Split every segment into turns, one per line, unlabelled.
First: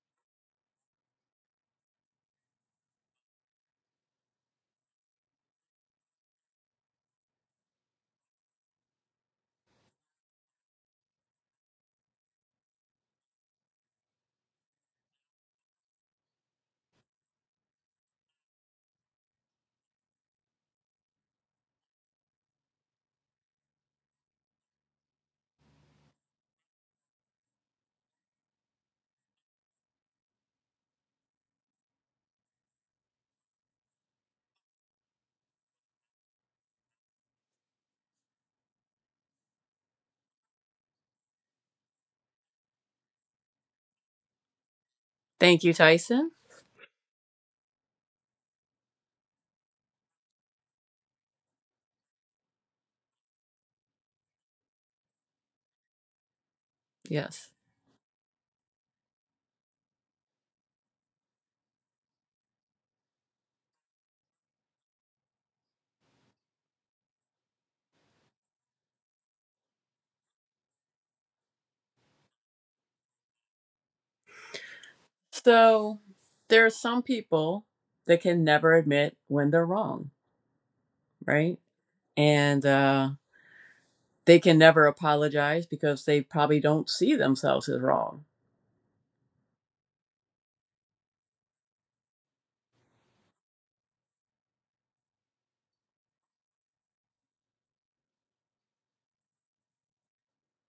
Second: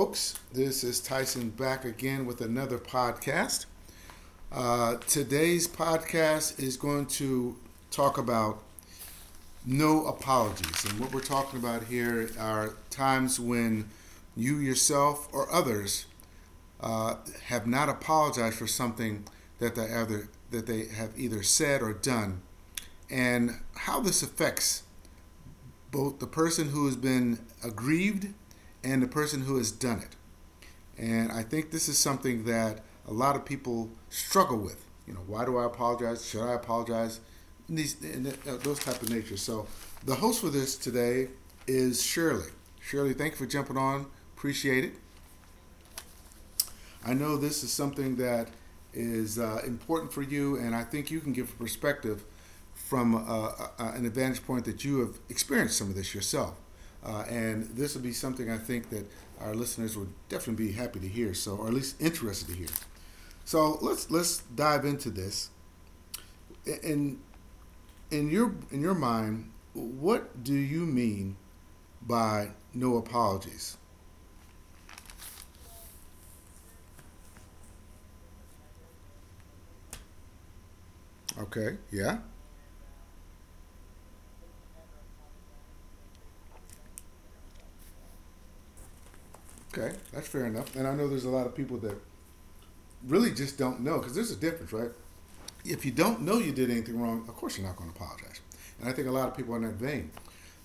folks. This is Tyson back again with another podcast. Today's podcast is going to talk about no apologies. And what we're talking about here are times when you yourself or others uh, have not apologized for something that that they have either said or done, and how this affects both the person who has been aggrieved and the person who has done it. And I think this is something that a lot of people struggle with. You know, why do I apologize? Should I apologize? And those type of natures. So the host for this today is Shirley. Shirley, thank you for jumping on. Appreciate it.
Thank you, Tyson.
I know this is something that is important for you, and I think you can give a perspective from an advantage point that you have experienced some of this yourself. Uh,
Yes.
and this would be something I think that our listeners would definitely be happy to hear, so or at least interested to hear. So let's dive into this. In in your mind, what do you mean by no apologies?
So there are some people that can never admit when they're wrong, right?
Okay, yeah,
And they can never apologize because they probably don't see themselves as wrong.
okay, that's fair enough. And I know there's a lot of people that really just don't know because there's a difference, right? If you don't know you did anything wrong, of course you're not going to apologize. And I think a lot of people are in that vein.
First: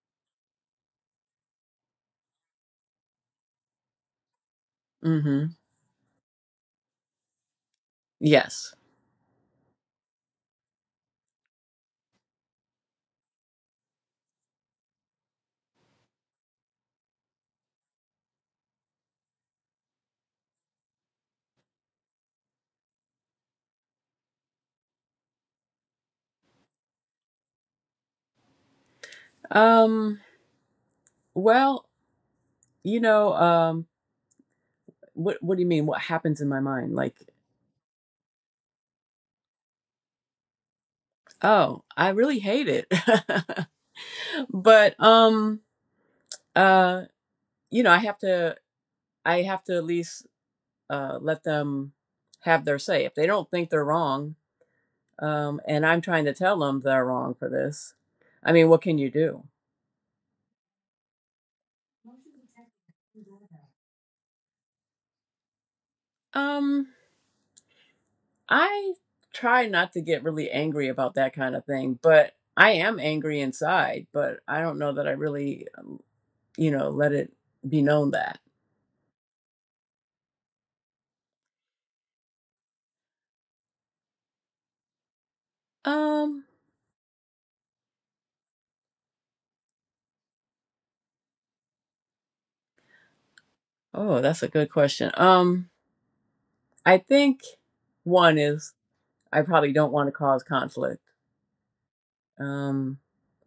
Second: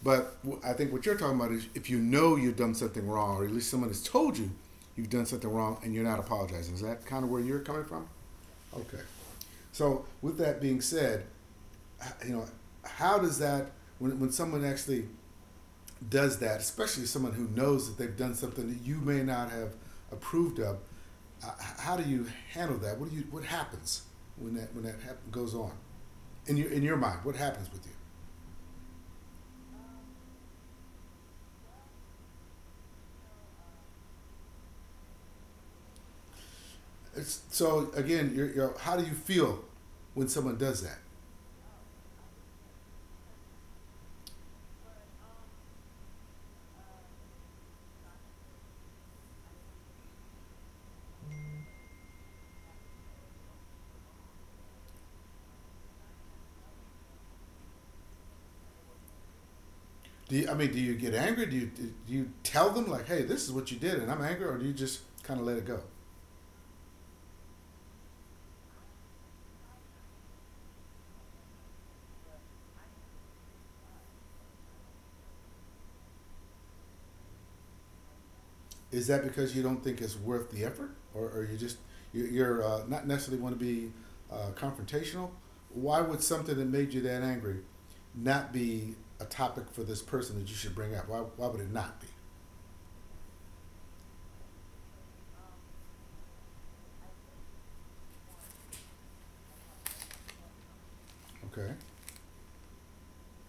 But I think what you're talking about is if you know you've done something wrong, or at least someone has told you you've done
Mm-hmm.
something wrong and you're not apologizing. Is that kind of where you're coming from?
Yes.
Okay. So with that being said, you know, how does that when someone actually does that, especially someone who knows that they've done something that you may not have approved of, uh, how do you handle that? What do you what happens goes on in your mind? What happens with you?
Um, well, you know, um, what do you mean? What happens in my mind? Like,
So again, how do you feel when someone does that?
oh, I really hate it, but uh, you know, I have to. I have to at least let them have their say. If they don't think they're wrong, and I'm trying to tell them they're wrong for this, I mean, what can you do?
Do you, I mean, do you get angry? Do you tell them like, hey, this is what you did, and I'm angry, or do you just kind of let it go?
Um, I try not to get really angry about that kind of thing, but I am angry inside, but I don't know that I really, you know, let it be known that.
Is that because you don't think it's worth the effort, or, or you are not necessarily want to be confrontational? Why would
Um,
something that made you that angry not be a topic for this person that you should bring up? Why would it not be?
oh, that's a good question. I think one is I probably don't want to cause conflict.
Okay.
Um,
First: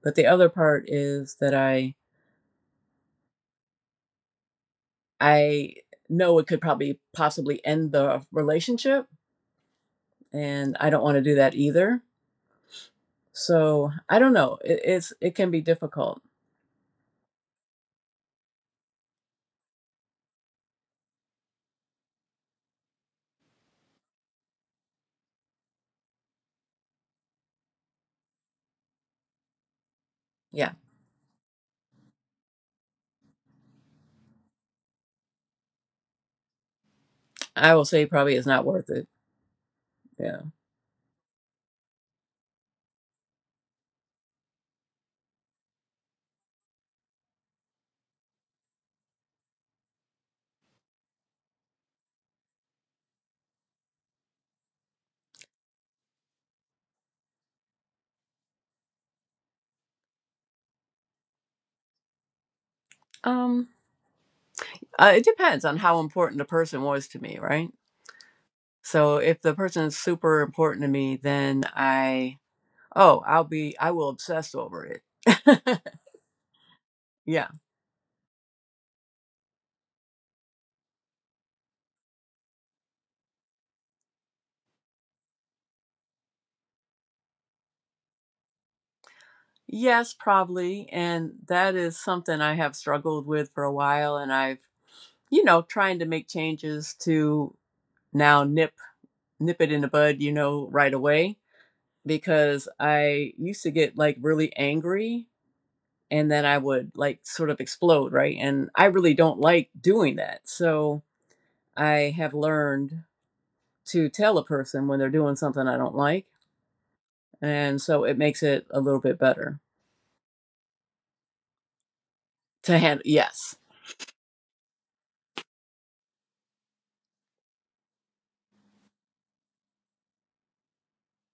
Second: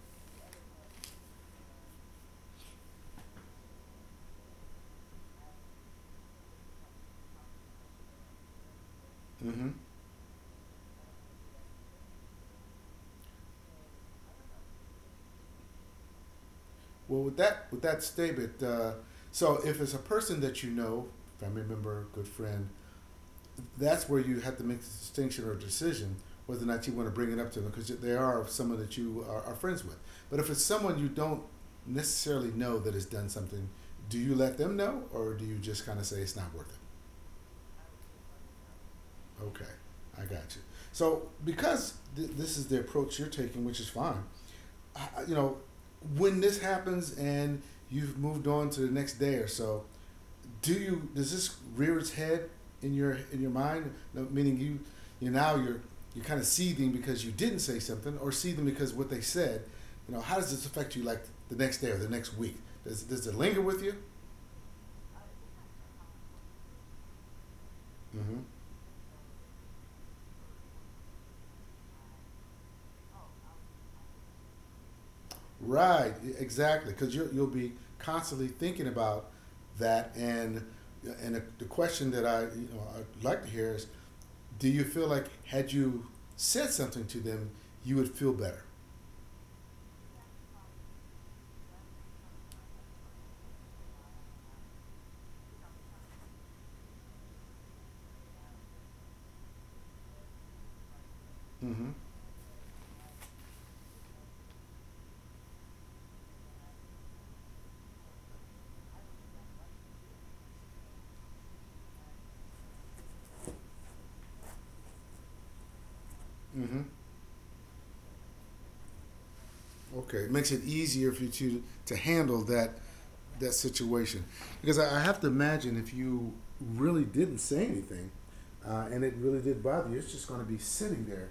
but the other part is that I know it could probably possibly end the relationship,
Mm-hmm.
and I don't want to do that either. So I don't know. It can be difficult.
Well, with that statement, so if it's a person that you know, family member, good friend, that's where you have to make a distinction or decision whether or not you want to bring it up to them because they are someone that you are friends with. But if it's
Yeah,
someone you don't necessarily know that has done something, do you let them know or do you just kind of say it's not worth it?
I will say probably it's not worth it.
Okay, I
Yeah.
got you. So because this is the approach you're taking, which is fine, I, you know, when this happens and you've moved on to the next day or so, do you does this rear its head in your mind? No. Meaning you you now you're kind of seething because you didn't say something, or seething because what they said. You know, how does this affect you? Like the next day or the next week? Does it linger
Um,
with you?
it depends on how important the person was to me, right?
Mm-hmm.
So if the person is super important to me, then I oh I'll be I will obsess over it.
Right, exactly, because you'll
Yeah.
be constantly thinking about that, and the question that I you know I'd like to hear is, do you feel like had you said something to them, you would feel better?
Yes, probably. And that is something I have struggled with for a while, and I've you know, trying to make changes to now nip it in the bud, you know, right away
Mm-hmm.
because I used to get like really angry and then I would like sort of explode, right? And I really don't like doing that. So I have learned to tell a person when they're doing something I don't like,
Mm-hmm.
and so it makes it a little bit better
Okay, it makes it easier for you to handle that
to handle.
that
Yes,
situation because I have to imagine if you really didn't say anything and it really did bother you, it's just going to be sitting there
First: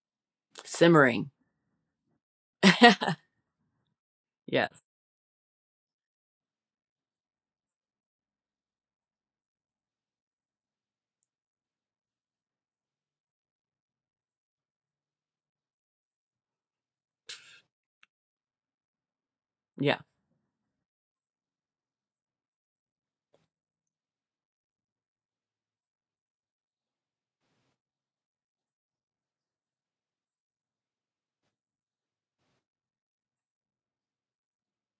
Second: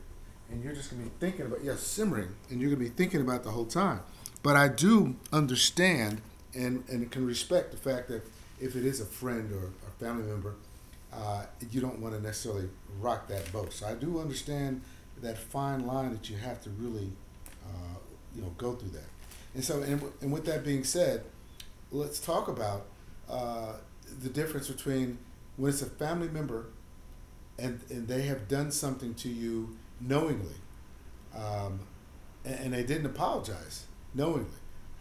and you're just going to be
simmering.
thinking about yeah simmering and you're going to be thinking about it the whole time. But I
Yes,
do understand and can respect the fact that if it is a friend or a family member, you don't want to necessarily rock that boat. So I do understand that fine line that you have to really uh, you know, go through that. And so,
yeah.
and with that being said, let's talk about uh, the difference between when it's a family member and they have done something to you knowingly, um, and they didn't apologize knowingly.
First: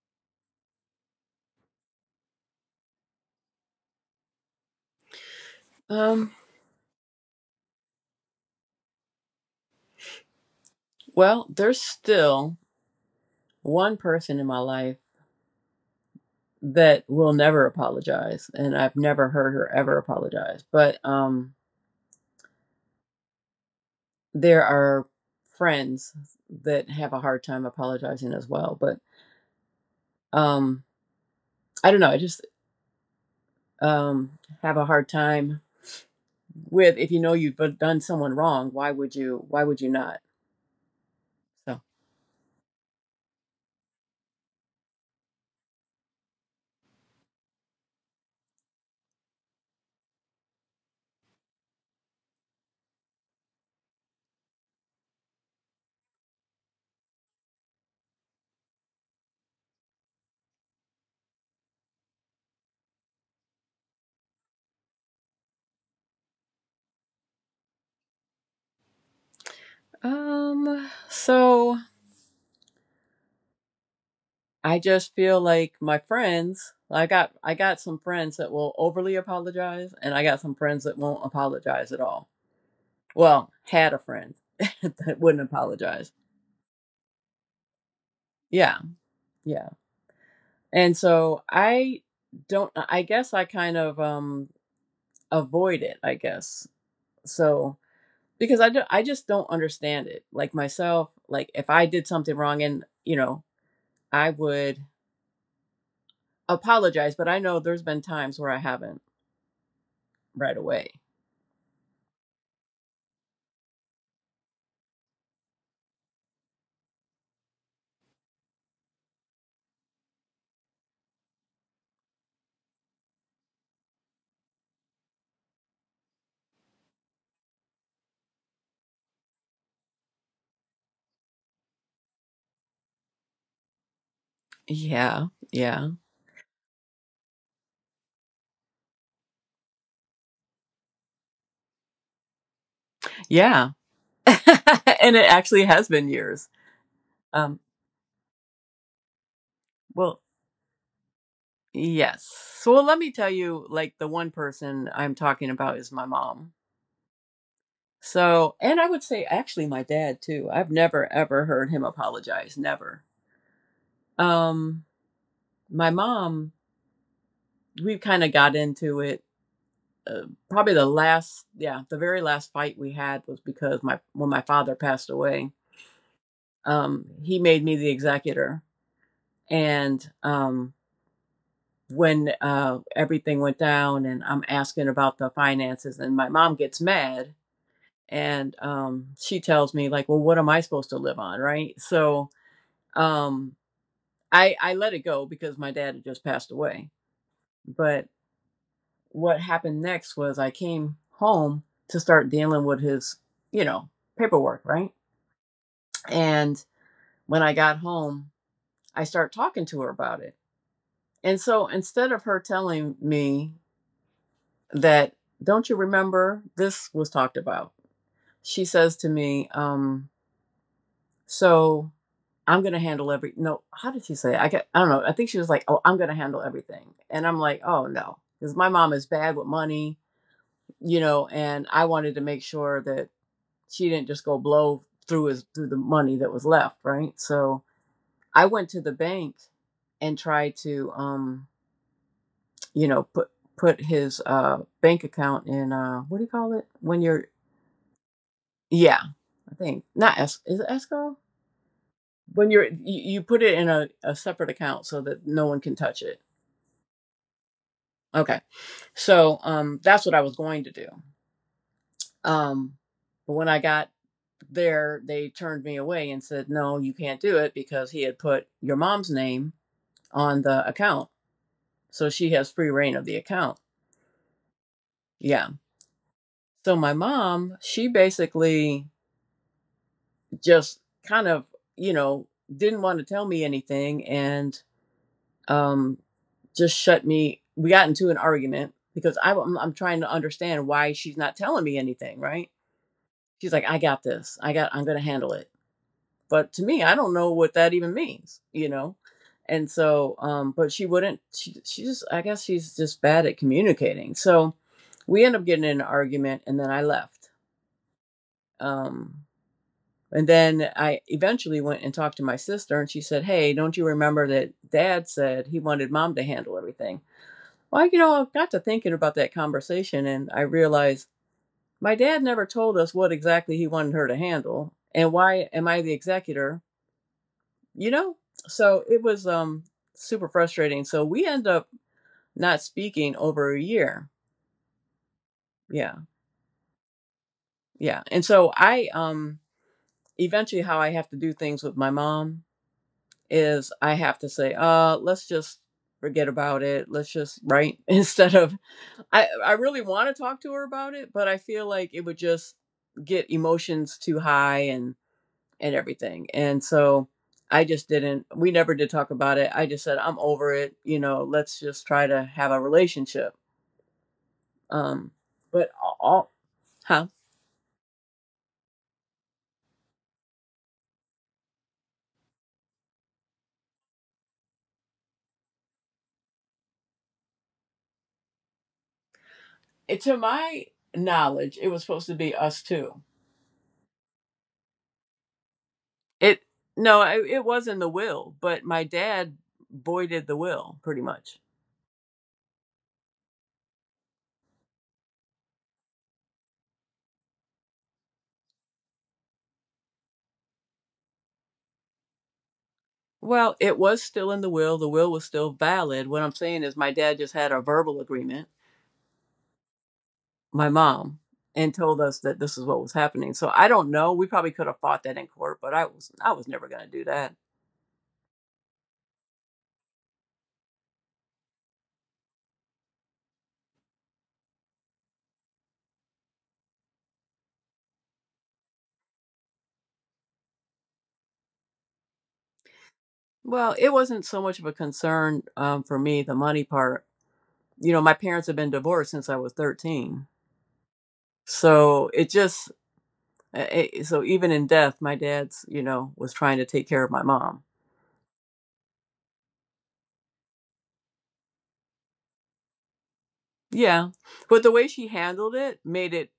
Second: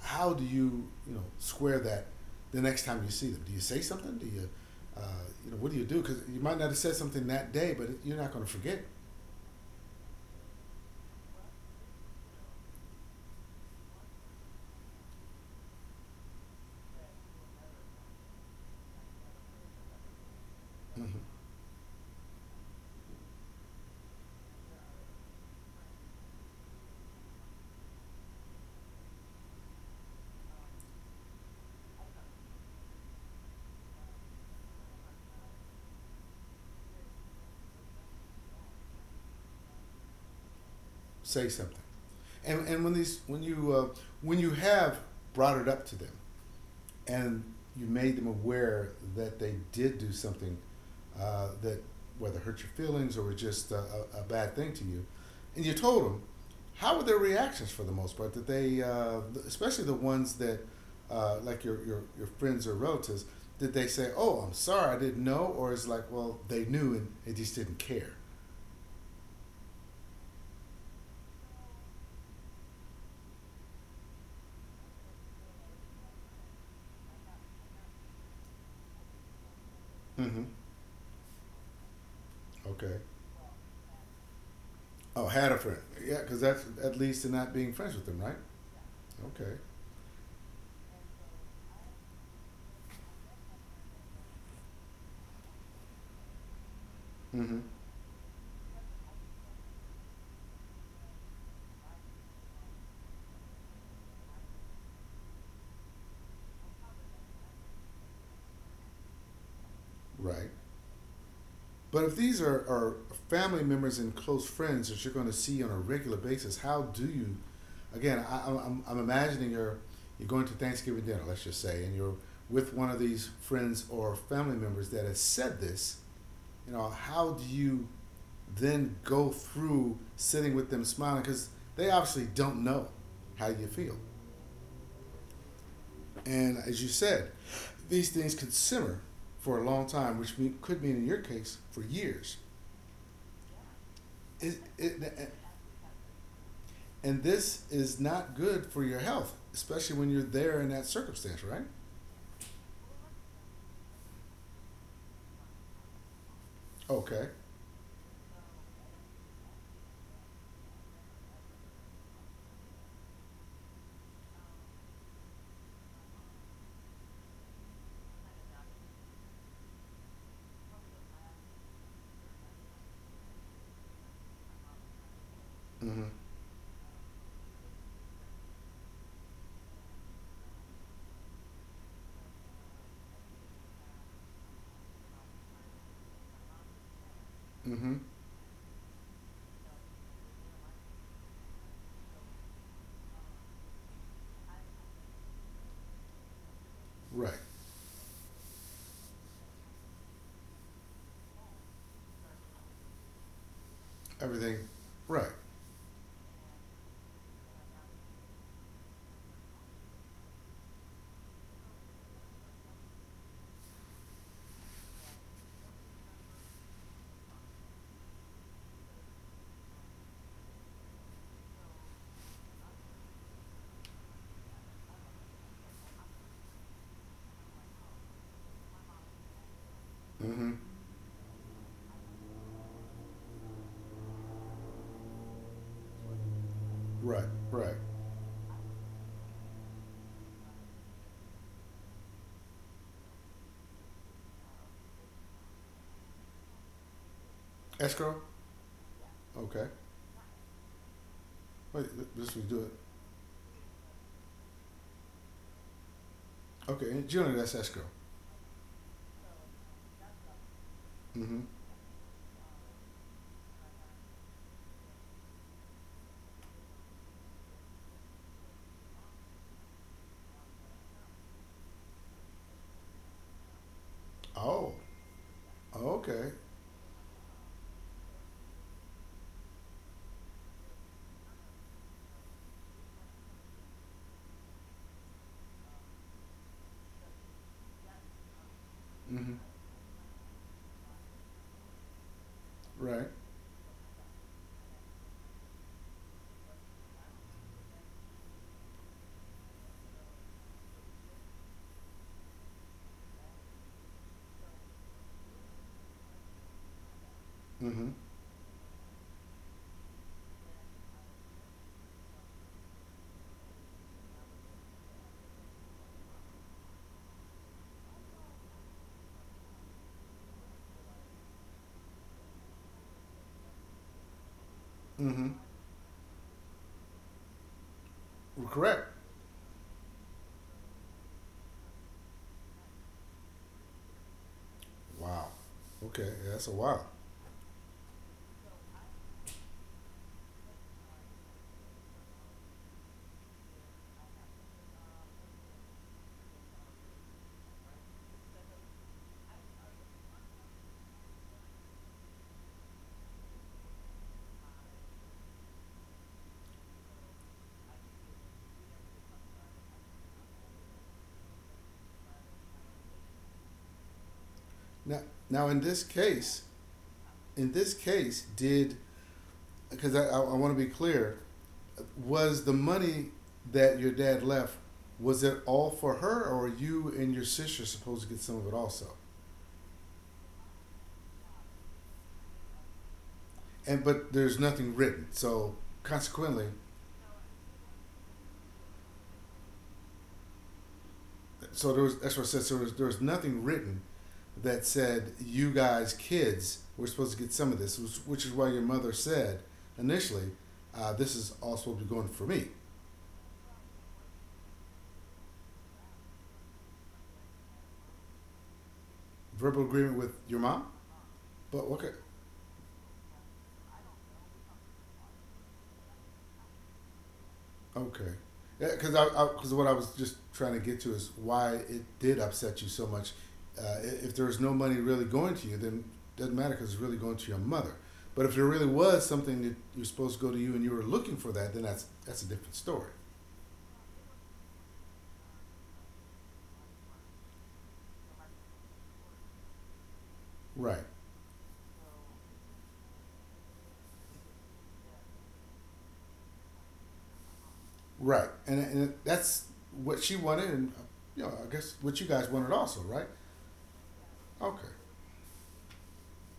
How do you, you know, square that the next time you see them? Do you say something? Do you, uh, you know, what do you do? Because
Um.
you might not have said something that day, but you're not going to forget.
Well, there's still one person in my life that will never apologize and I've never heard her ever apologize. But
Mm-hmm.
there are friends that have a hard time apologizing as well. But um I don't know, I just um have a hard time with if you know you've done someone wrong, why would you not?
Say something.
So
And when these when you have brought it up to them and you made them aware that they did do something that whether hurt your feelings or was just a bad thing to you, and you told them, how were their reactions for the most part? Did they, especially the ones that, like your friends or relatives, did they say, "Oh, I'm sorry, I didn't know," or is like, "Well, they knew and they just didn't care."
so I just feel like my friends I got some friends that will overly apologize and I got
Mm-hmm.
some friends that won't apologize at all.
Okay.
Well, had a friend that
Oh,
wouldn't
had a friend.
apologize.
Yeah, because that's at least in not being friends with them, right?
Yeah,
Okay,
yeah. And so I don't I guess I kind of avoid it, I guess.
mm-hmm,
So because I do, I just don't understand it. Like myself, like if I did something wrong and, you know, I would apologize, but I know there's been times where I haven't
right.
right away.
But if these are family members and close friends that you're going to see on a regular basis, how do you? Again, I'm imagining you're going to Thanksgiving dinner, let's just say, and you're with one of these friends or family members that has said this. You know, how do you then go through sitting with them smiling because they obviously don't know how you feel.
Yeah, yeah.
And as you said, these things could simmer for a long time, which could mean in your case for years.
Yeah.
It, it,
And it actually has been years.
and
Um
this is not good for your health, especially when
well,
you're there in that circumstance, right?
Yes. So well, let me tell you, like the one person I'm talking about is my mom.
Okay.
So, and I would say actually my dad too. I've never ever heard him apologize, never. Um, my mom, we kind of got into it. Uh, Probably the last, yeah, the very last fight we had was because my when my father passed away,
Mm-hmm.
he made me the executor, and when everything went down, and I'm asking about the finances, and my mom gets mad
Mm-hmm.
and she tells me like well what am I supposed to live on right so um, I let it go because my dad had just passed away,
Right.
but what happened next was I came home to start dealing with his you know paperwork
Everything.
right.
Right.
And when I got home I start talking to her about it, and so instead of her telling me that don't you remember this was talked about, she says to me So I'm gonna handle every. No, how did she say? It? I get, I don't know. I think she was like, "Oh, I'm gonna handle everything," and I'm like, "Oh no," because my mom is bad with money,
Mm-hmm.
you know, and I wanted to make sure that she didn't just go blow through his through the money that was left, right?
Right.
So
Right.
I went to the bank and tried to, you know, put his bank account in what do you call it when you're
Escrow.
yeah I
Okay.
think not es- is it escrow
Wait, this we
when
do
you're
it.
you, put it in a separate account so that no one can touch it.
Okay. And generally, that's escrow.
Okay so that's what I was going to do.
Mm-hmm.
Um but when I got there they turned me away and said no you can't do it because he had put your mom's name on the account so she has free reign of the account.
Oh.
Yeah
Okay.
so my mom she basically just kind of you know didn't want to tell me anything and um. just shut me. We got into an argument because I,
Mm-hmm.
am I'm trying to understand why she's not telling me anything. Right?
Right.
She's like, I got this. I got. I'm gonna handle it. But to me, I don't know what that even means. You know. And so, but she wouldn't. She just. I guess she's just bad at communicating. So we end up getting in an argument, and then I left.
Mm-hmm.
Um, and then I eventually went and talked to my sister, and she said, "Hey, don't you remember that Dad said he wanted Mom to handle everything?" Well, you know, I got to thinking about that conversation and I realized my dad never told us what exactly he wanted her to handle and
Mm-hmm.
why am I the executor, you know? So
Correct.
it was super frustrating. So we end up not speaking over a year.
Wow.
Yeah.
Okay, yeah, that's a wow.
Yeah. And so I eventually how I have to do things with my mom is I have to say, let's just forget about it. Let's just right instead of I really want to talk to her about it, but I feel like it would just get emotions too high and everything. And so I just didn't we never did talk about it. I just said I'm over it, you know, let's just try to have a relationship.
Now,
Um
now
but all huh?
in this case, did because I want to be clear, was the money that your dad left was it all for her, or you and your sister supposed to get some of it also?
It, to my knowledge, it was supposed to be us two.
And but there's nothing written, so
It
consequently,
no, I, it was in the will, but my dad voided the will pretty much.
so there was that's what I said. So there was nothing written that said you guys kids were supposed to get some of this, which is why your mother said initially, this is all supposed to be going for me.
Well, it was still in the will. The will was still valid. What I'm saying is, my dad just had a verbal agreement,
Verbal agreement with your mom?
my mom,
But
and
okay,
told us that this is what was happening. So I don't know. We probably could have fought that in court, but I was never going to do that.
okay, yeah, because I because what I was just trying to get to is why it did upset you so much. If there's no money really going to you, then it doesn't matter because it's really going to your mother. But if there really was something that you're supposed to go to you and you were looking for that, then that's a different story.
Well, it wasn't so much of a concern for me the money part. You know, my parents have been divorced since I was 13,
Right,
so it just it, so even in death, my dad's you know was trying to take care of my mom.
right, and that's what she wanted, and you know, I guess what you guys wanted also, right?
Yeah. But the
Okay,
way she handled it made it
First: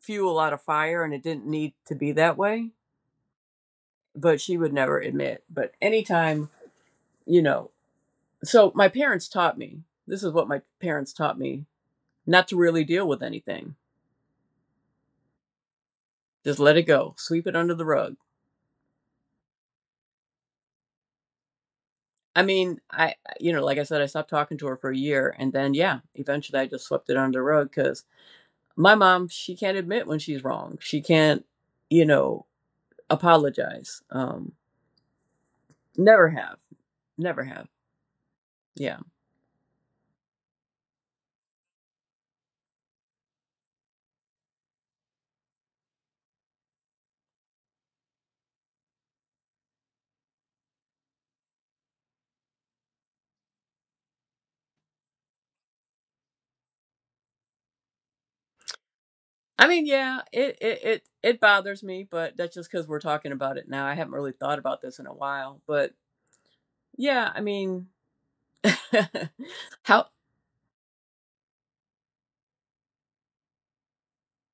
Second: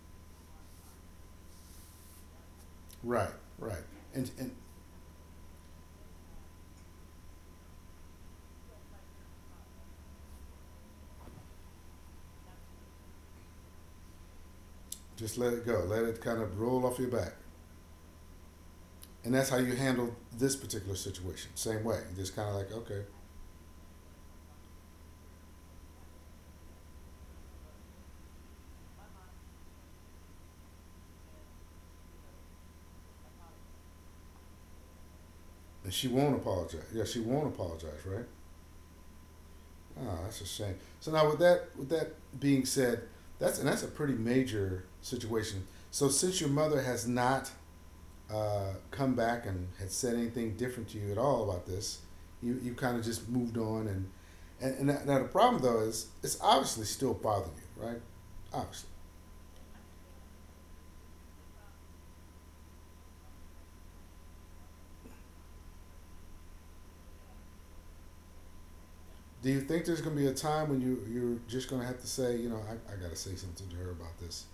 fuel out of fire and it didn't need to be that way.
right, right,
But
and
she would never admit. But anytime, you know, so my parents taught me this is what my parents taught me not to really deal with anything,
just let it go, let it kind
just
of
let it
roll off your
go,
back.
sweep it under the rug.
And that's how you handle this particular situation. Same way. You just
I
kind of like,
mean,
okay.
I, you know, like I said, I stopped talking to her for a year and then, yeah, eventually I just swept it under the rug because my mom, she can't admit when she's wrong. She can't, you know, apologize.
And she
Never
won't
have,
apologize. Yeah, she
never
won't
have.
apologize, right?
Yeah.
Oh, that's a shame. So now with that being said, that's and that's a pretty major situation. So since your mother has not come back and had said anything different to you at all about this, you kind of just moved on and that, now the problem though is it's obviously still bothering you, right? Obviously.
I mean, yeah, it bothers me, but that's just because we're talking about it now. I haven't really thought about this in a while, but yeah, I mean,
Do you think there's
how
gonna be a time when you're just gonna have to say, you know, I gotta say something to her about this?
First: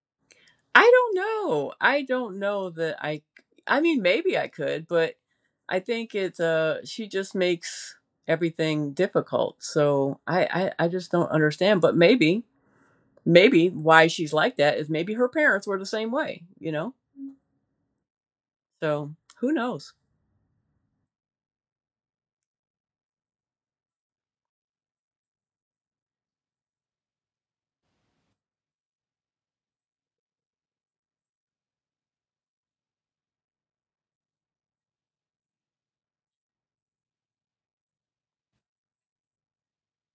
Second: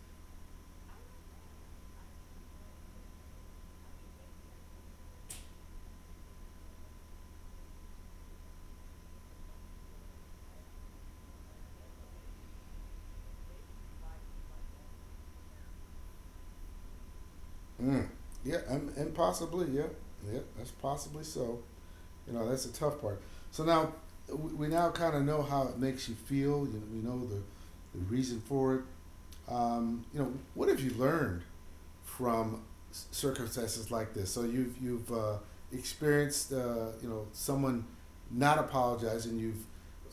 I don't know. I don't know that I. I mean, maybe I could, but I think it's she just makes everything difficult. So I just don't understand. But maybe maybe why she's like that is maybe her parents were the same way. You know.
Mm. Yeah,
So
and
who
possibly, yeah,
knows?
yeah, that's possibly so. You know, that's the tough part. So now we now kind of know how it makes you feel. You, we know the reason for it. You know, what have you learned from circumstances like this. So you've experienced you know someone not apologizing. You've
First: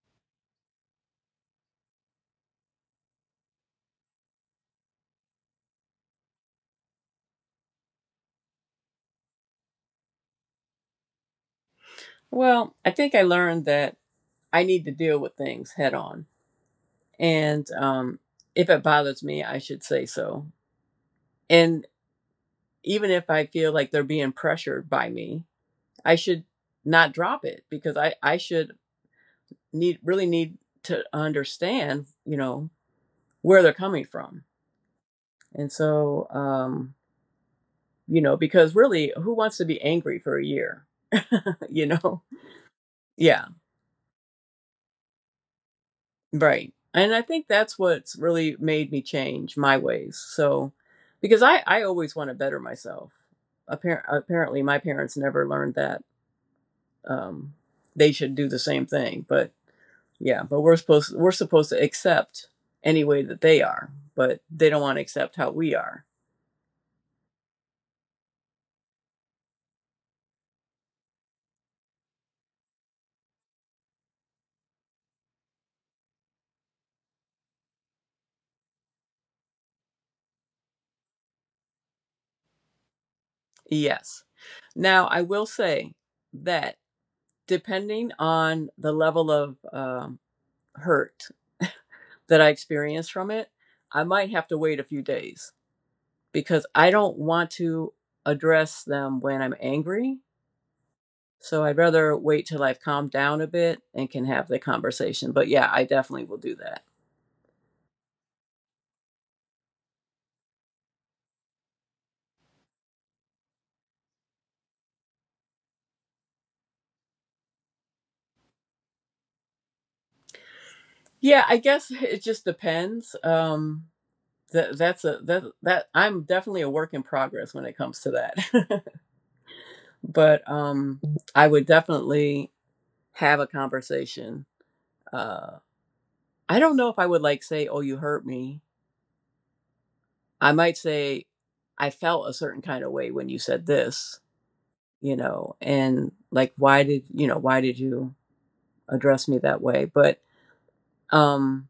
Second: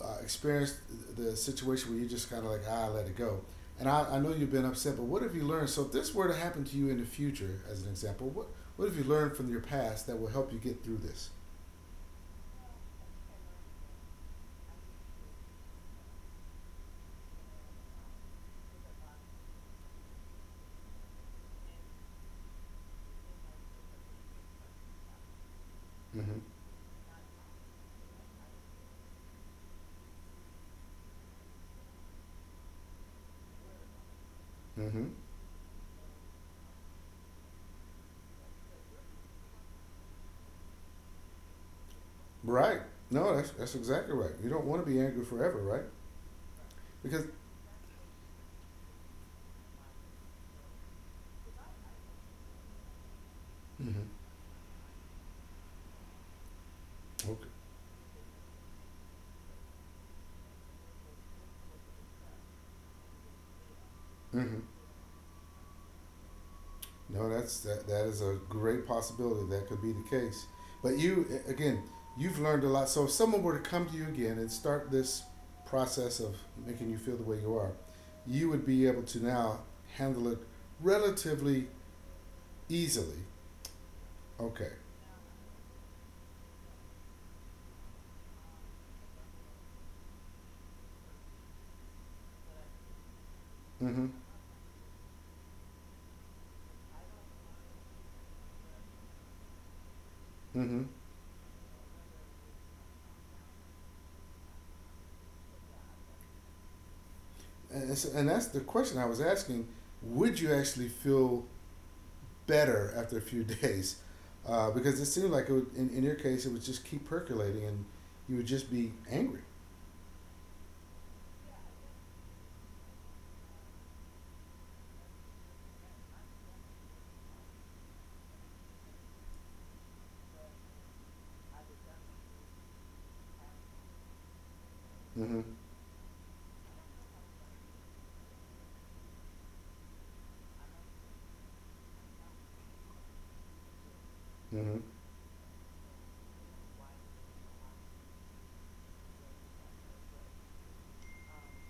experienced the situation where you just kind of like ah, let it go. And I know you've been upset, but what have you learned? So if this were to happen to you in the future, as an example, what have you learned from your past that will help you get through this?
Well, I think I learned that I need to deal with things head on. And if it bothers me, I should say so. And even if I feel like they're being pressured by me, I
Mm-hmm.
should not drop it because I should need really need to understand, you know, where they're coming from.
Mm-hmm.
And so, you know, because really, who wants to be angry for a year? You know?
Right. No,
Yeah.
that's exactly right. You don't want to be angry forever, right?
Right. And I
Because
think that's what's really made me change my ways. So, because I always want to better myself.
mm-hmm,
Appar- apparently, my parents never learned that
okay.
um, they should do the same thing. But yeah, but we're supposed to accept any way that they are, but
Mm-hmm.
they don't want to accept how we are.
No, that's that. That is a great possibility. That could be the case. But you, again, you've learned a lot. So if someone were to come to you again and start this process of making you feel the way you are, you would be able to now handle it relatively easily.
Yes.
Okay.
Now, I will say that depending on the level of hurt that I experienced from it, I
Mm-hmm.
might have to wait a few days because I don't want to address them when I'm angry.
Mm-hmm.
So I'd rather wait till I've calmed down a bit and can have the conversation. But yeah, I definitely will do that.
And, and that's the question I was asking. Would you actually feel better after a few days? Because it seemed like it would, in your case, it would just keep percolating, and you would just be angry.
Yeah, I guess it just depends. That I'm definitely a work in progress when it comes to that. But I would definitely have a conversation.
Mm-hmm.
Uh I don't know if I would like say, "Oh, you hurt me." I might say, "I felt a certain kind of way when you said this."
Mm-hmm.
you know and like why did why did you address me that way but um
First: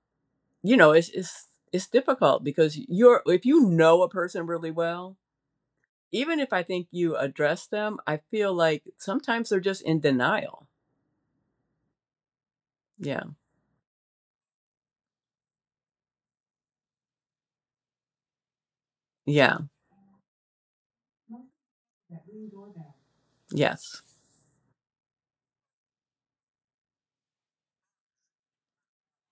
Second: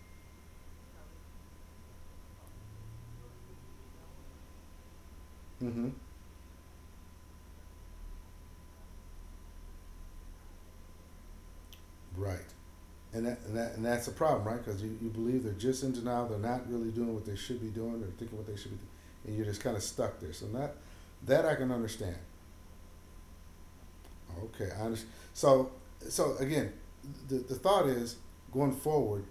you know it's it's it's difficult because you're if you know a person really well,
Mm-hmm.
even if I think you address them, I feel like sometimes they're just in denial.
Right.
Yeah.
And that and that's a problem, right? Because you believe they're just in denial, they're not really doing what they should be doing, they're thinking what they should be doing, and you're
Yeah.
just kind of stuck there. So that I can understand.
Yes.
Okay, I understand. So so again, the thought is going forward,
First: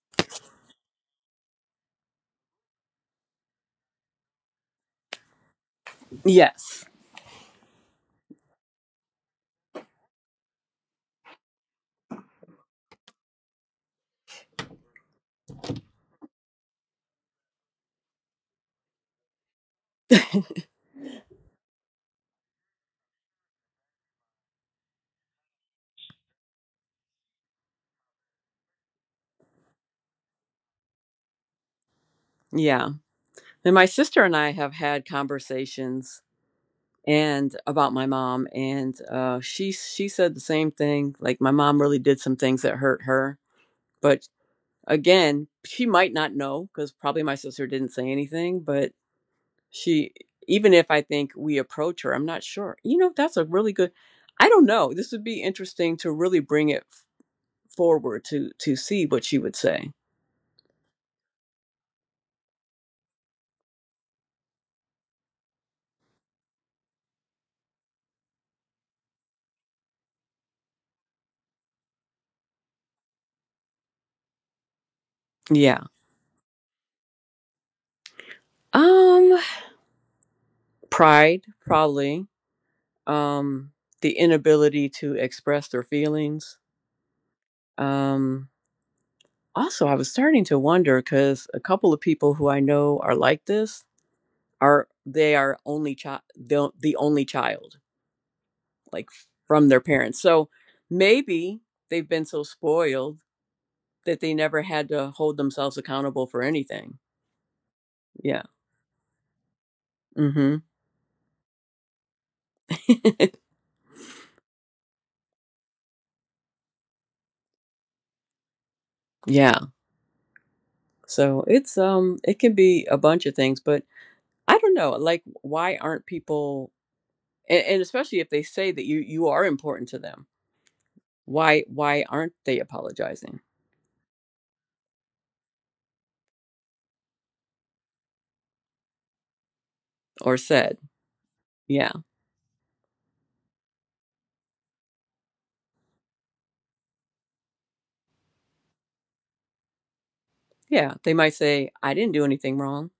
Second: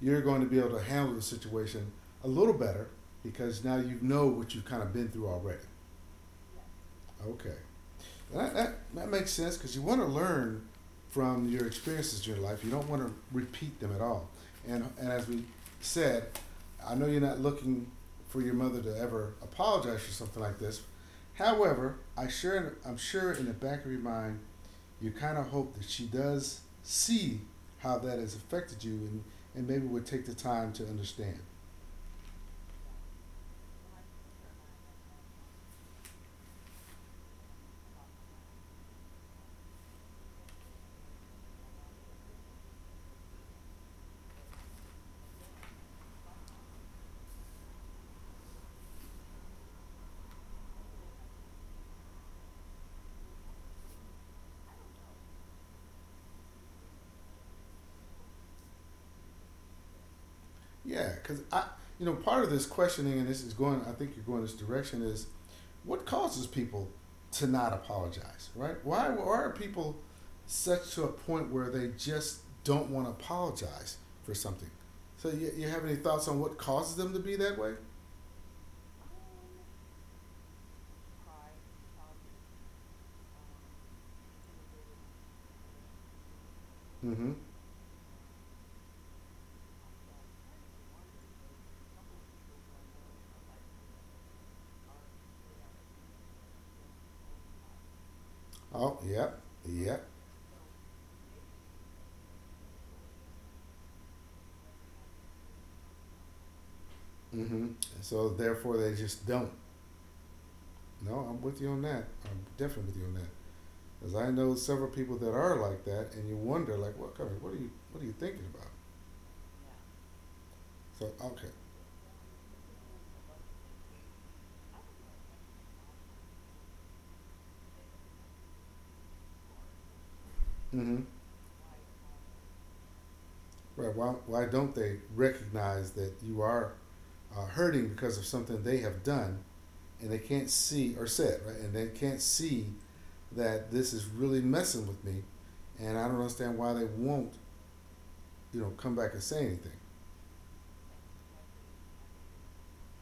you're going to be able to handle the situation a little better because now you know what you've kind of been through already.
Yes.
Okay. That makes sense because you want to learn from your experiences in your life. You don't want to repeat them at all. And as we said, I know you're not looking for your mother to ever apologize for something like this. However, I'm sure in the back of your mind, you kind of hope that she does see how that has affected you and maybe would take the time to understand.
Yeah, and my sister and I have had conversations and about my mom, and she said the same thing. Like, my mom really did some things that hurt her. But. Again, she might not know because probably my sister didn't say anything, but she, even if I think we approach her, I'm not sure. You know, that's a really good, I don't know. This would be interesting to really bring it forward to see what she would say.
Yeah, because you know, part of this questioning and this is going, I think you're going this direction is what causes people to not apologize, right? Why are people such to a point where they just don't want to apologize for something? So you have any
Yeah.
thoughts on what causes them to be that way?
Um Pride probably. um, the inability to express their feelings.
Mm-hmm.
Um, Also, I was starting to wonder because a couple of people who I know are like this are they are only child, the only child,
Oh,
like,
yep,
from their
yep.
parents. So maybe they've been so spoiled that they never had to hold themselves accountable for anything.
Mm-hmm. So
Yeah.
therefore, they just don't.
hmm
No, I'm with you on that. I'm definitely with you on that. Because I know several people that are like that, and you wonder, like, what kind of- what are you thinking about?
yeah.
So okay,
So it's it can be a bunch of things, but I don't know, like, why aren't people, and especially if they say that you are important to them,
mm-hmm,
why aren't they apologizing
right? Why don't they recognize that you are hurting because of something they have done and they
or
can't
said.
see or said, right? And they
Yeah.
can't see that this is really messing with me and I don't understand why they won't, you know, come back and say anything.
Yeah, they might say I didn't do anything wrong.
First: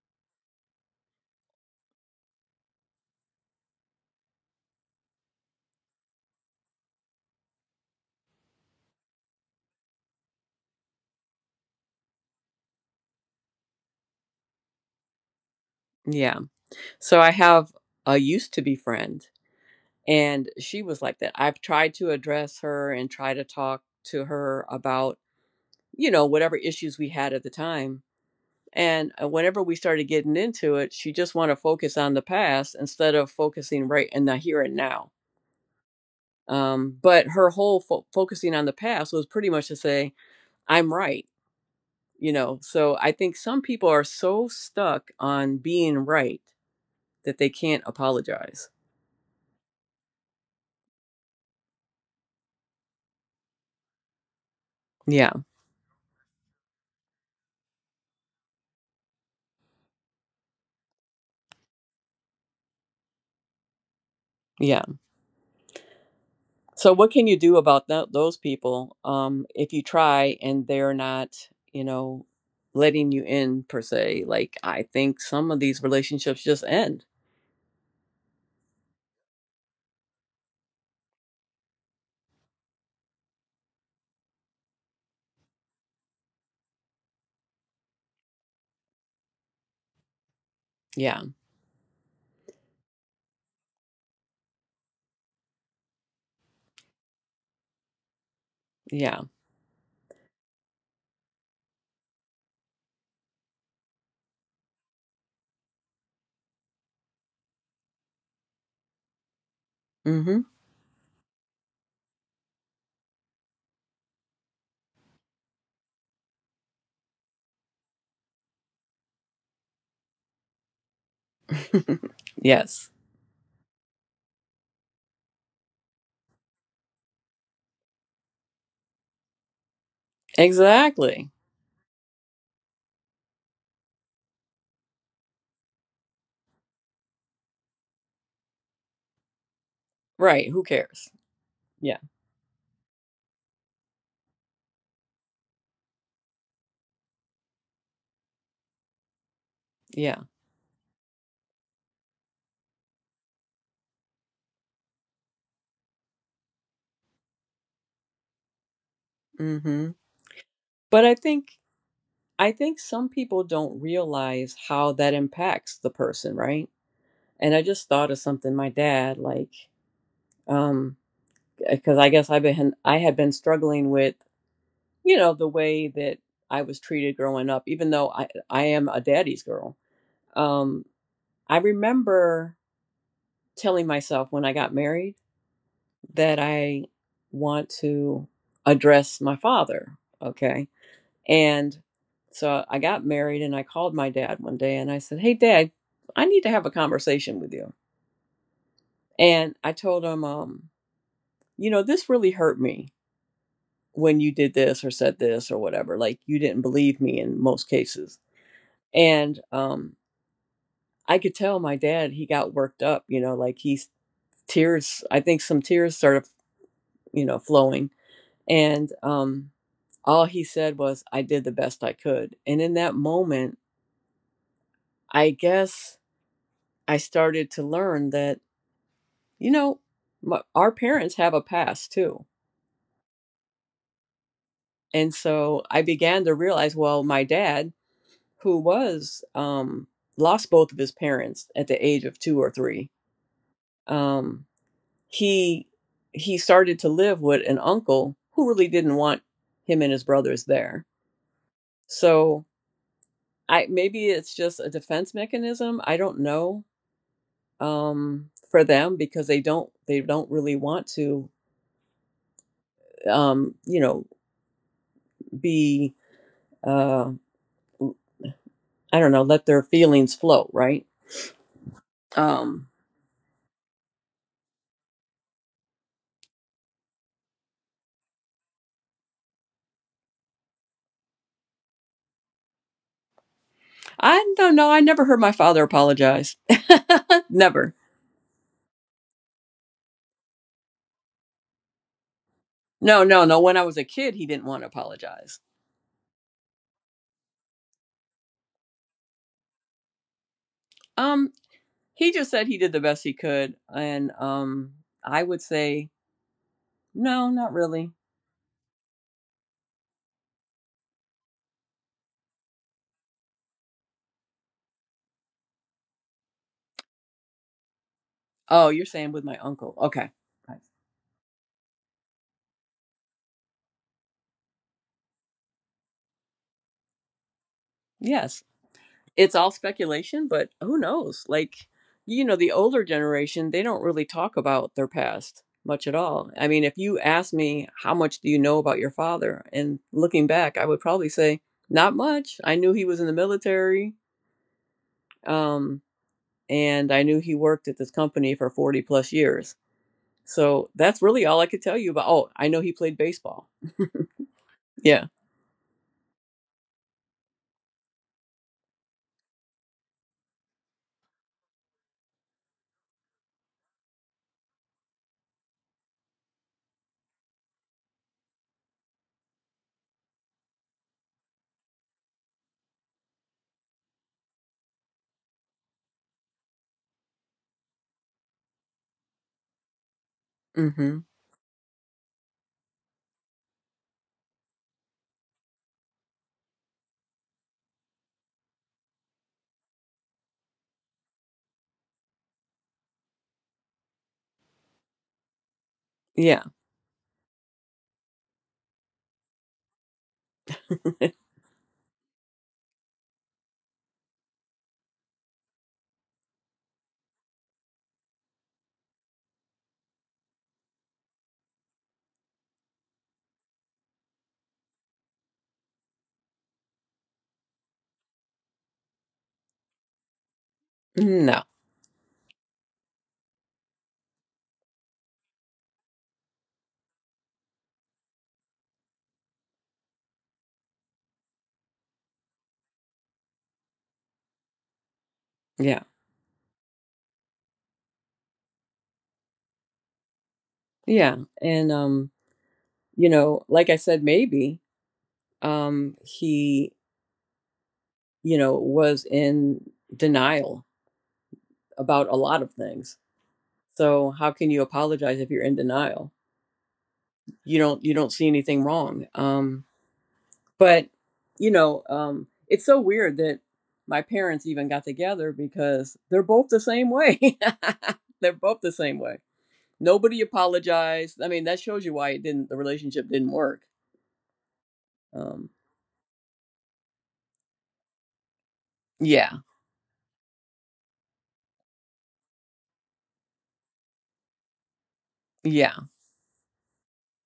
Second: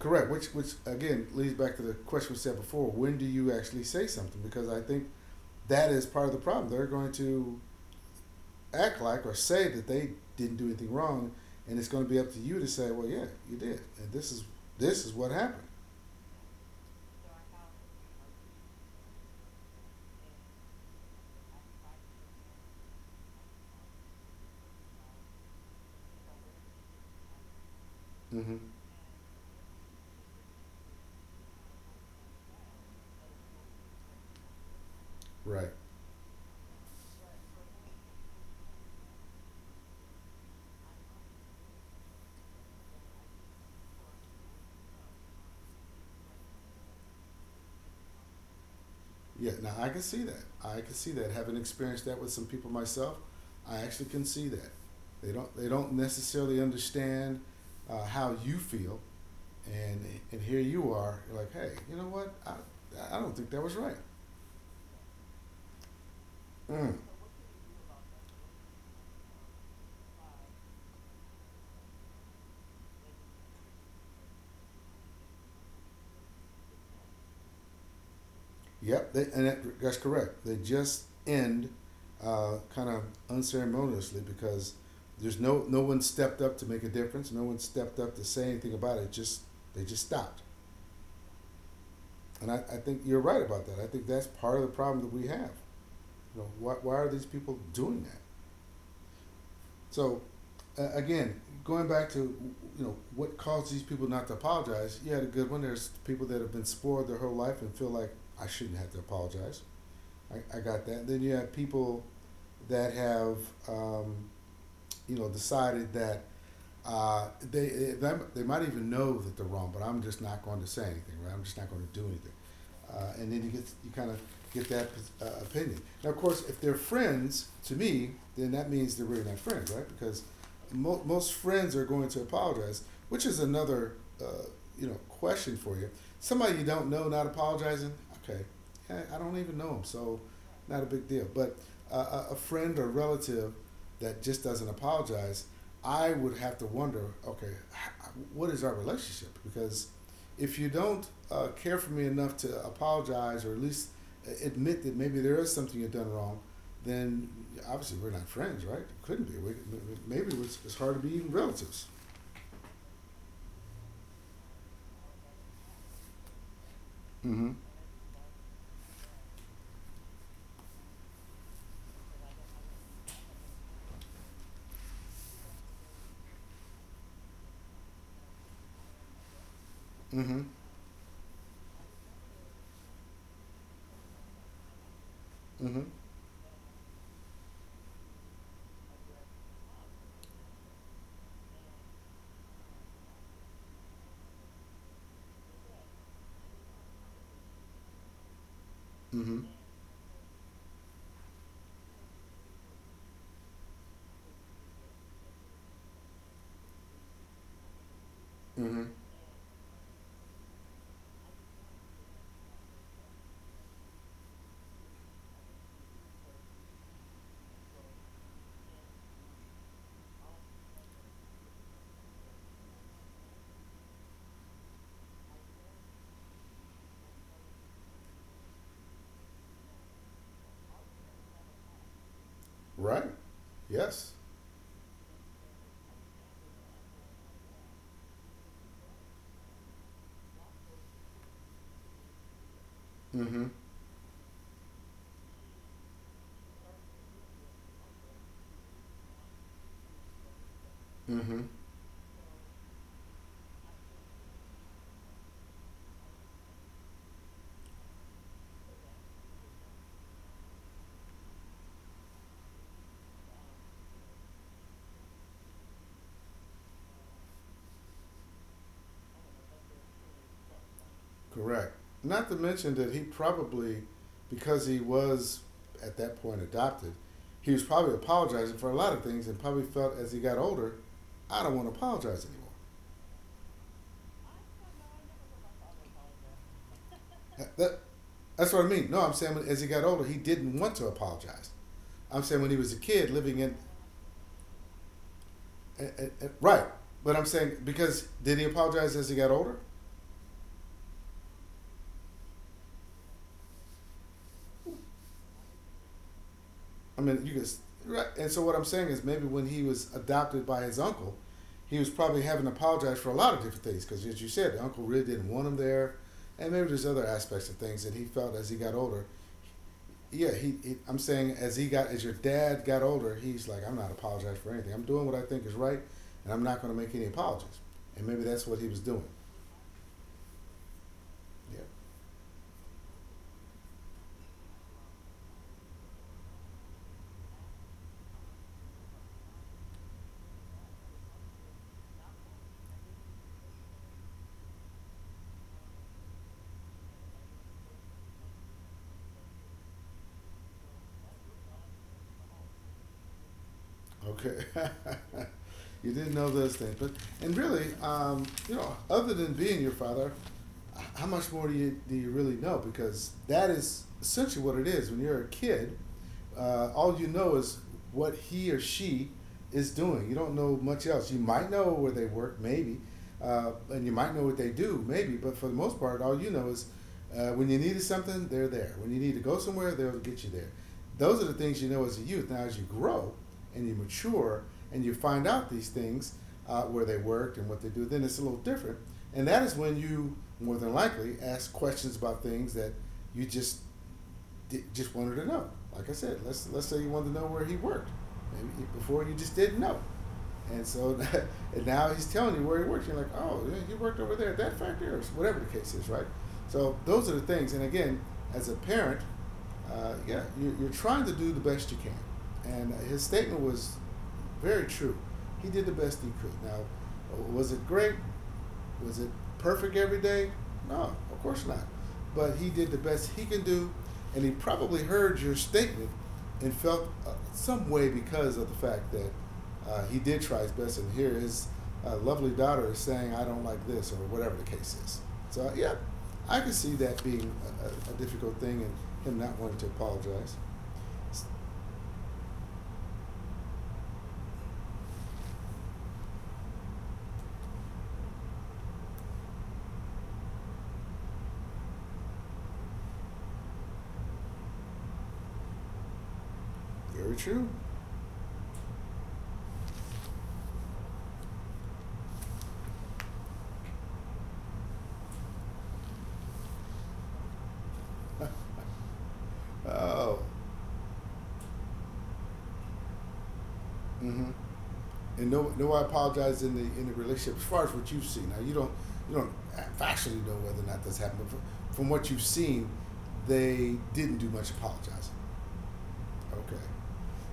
Correct, which again leads back to the question we said before, when do you actually say something? Because I think that is part of the problem. They're going to act like or say that they didn't do anything wrong, and it's going to be up to you to say, well, yeah, you did, and this is what happened.
Yeah, so I have a used to be friend, and she was like that. I've tried to address her and try to talk to her about, you know, whatever issues we had at the time.
Mm-hmm.
And whenever we started getting into it, she just wanted to focus on the past instead of focusing right in the here and now.
Right.
But her whole focusing on the past was pretty much to say I'm right. You know, so I think some people are so stuck on being right that they can't apologize.
Yeah, now I can see that. I can see that. Having experienced that with some people myself, I actually can see that.
Yeah.
They don't necessarily understand how you feel, and and here you are. You're like, hey, you know what? I don't think that was right.
Yeah,
Mm.
so what can you do about those people, if you try and they're not, you know, letting you in per se? Like, I think some of these relationships just end.
Yep, and that's correct. They just end kind of unceremoniously because there's no one stepped up to make a difference. No one stepped up to say anything about it. Just they just stopped.
Yeah.
And I think you're right about that. I think that's part of the problem that we have. You know, why are these people doing that?
Yeah.
So again, going back to you know what caused these people not to apologize. You had a good one. There's people that have been spoiled their whole life and feel like I shouldn't have to apologize.
hmm
I got that. And then you have people that have um, you know decided that Uh, they, they might even know that they're wrong, but I'm just not going to say anything, right? I'm just not going to do anything.
yes.
And then you get you kind of get that opinion. Now, of course, if they're friends to me, then that means they're really not friends, right? Because mo- most
Exactly.
friends are going to apologize, which is another uh, you know question for you. Somebody you don't know not apologizing, okay, don't even know them, so
Right, who
not a big
cares?
deal. But
Yeah.
a friend or relative that just doesn't apologize I would have to wonder, okay, what is our relationship? Because
Yeah.
if you don't care for me enough to apologize or at least admit that maybe there is something you've done wrong, then obviously we're not friends, right? Couldn't be. We,
Mm-hmm.
maybe it's hard to
But
be
I
even
think,
relatives.
I think some people don't realize how that impacts the person, right?
Mm-hmm.
And I just thought of something. My dad, like, um because I guess I had been struggling with, you know, the way that I was treated growing up, even though I am a daddy's girl.
Mm-hmm.
Um I remember telling myself when I got married
Mm-hmm.
that I want to address my father, okay? And so I got married, and I called my dad one day, and I said, "Hey, dad, I need to have a conversation with you."
Mm-hmm.
And I told him, you know, this really hurt me when you did this or said this or whatever. Like, you didn't believe me in most cases.
Mm-hmm.
And I could tell my dad, he got worked up, you know, like he's tears, I think some tears started, you know, flowing. And all he said was, I did the best I could. And in that moment, I guess I started to learn that, you know, my, our parents have a past too.
Right. Yes.
And so I began to realize, well, my dad, who was, lost both of his parents at the age of two or three,
Mm-hmm.
um, he, he started to live with an uncle who really didn't want him and his brothers there.
Mm-hmm.
So I, maybe it's just a defense mechanism. I don't know, for them, because they don't really want to, you know, be uh, I don't know, let their feelings flow, right?
Correct. Not to mention
Um,
that he probably, because he was at that point adopted, he was probably apologizing for a lot of things and probably felt as he got older, I don't want to apologize anymore.
I don't know. I never heard my father apologize.
That-
Never.
that's what I mean. No, I'm saying when, as he got older, he didn't want to apologize. I'm saying when he was a kid
No, no,
living
no.
in,
When I was a kid, he didn't want to apologize.
eh, eh, eh, right. But I'm saying because did he apologize as he got older?
Um, he just said he did the best he could, and I would say
I mean, you
no,
can.
not really.
Right. And so what I'm saying is maybe when he was adopted by his uncle, he was probably having to apologize for a lot of different things because, as you said, the uncle really didn't want him there, and maybe there's other aspects of things that he felt as he got
Oh, you're
older.
saying with my uncle? Okay.
Yeah, he, he. I'm saying as he got as your dad got older, he's like, I'm not apologizing for anything. I'm doing what I think is right, and I'm not going to make any apologies. And maybe
Yes.
that's what he was doing.
It's all speculation, but who knows?
Yeah.
Like, you know, the older generation, they don't really talk about their past much at all. I mean, if you ask me, how much do you know about your father? And looking back, I would probably say, not much. I knew he was in the military, um, and I knew he worked at this company for 40 plus years. So that's really all I could tell you about. Oh, I know he played baseball.
Okay.
Yeah.
You didn't know those things, but and really, you know, other than being your father, how much more do you really know? Because that is essentially what it is. When you're a kid, all you know is what he or she is doing. You don't know much else. You might know where they work, maybe, and you might know what they do, maybe. But for the most part, all you know is when you needed something, they're there. When you need to go somewhere, they'll get you there.
hmm
Those are the things you know as a youth. Now, as you grow, and you mature and you find out these things where they worked and what they do, then it's a little different. And that is when you more than likely ask questions about things that you just wanted to know. Like I said, let's
Yeah.
let's say you wanted to know where he worked. Maybe before you just didn't know. And so and now he's telling you where he worked. You're like, oh, yeah, he worked over there at that factory or whatever the case is, right? So those are the things. And again, as a parent, yeah, you're trying to do the best you can. And his statement was very true. He did the best he could. Now, was it great? Was it perfect every day? No, of course
No.
not. But he did the best he can do, and he probably heard your statement and felt some way because of the fact that he did try his best. And here his lovely daughter is saying, "I don't like this," or whatever the case is. So yeah,
Yeah.
I could see that being a, difficult thing, and him not wanting to apologize.
Yeah.
It's
And you know, like I said, maybe. He, you know, was in denial about a lot of things. So how can you apologize if you're in denial?
very true.
You don't, you don't see anything wrong. But you know, it's so weird that my parents even got together because they're both the same way. They're both the same way.
Oh.
Nobody apologized. I mean, that shows you why it didn't, the relationship didn't work.
Mm-hmm. And no,
Um,
no, I apologize in the relationship. As far as what you've seen, now you don't
yeah,
factually know whether or not that's happened, but from what you've seen, they didn't do much apologizing.
yeah.
Okay,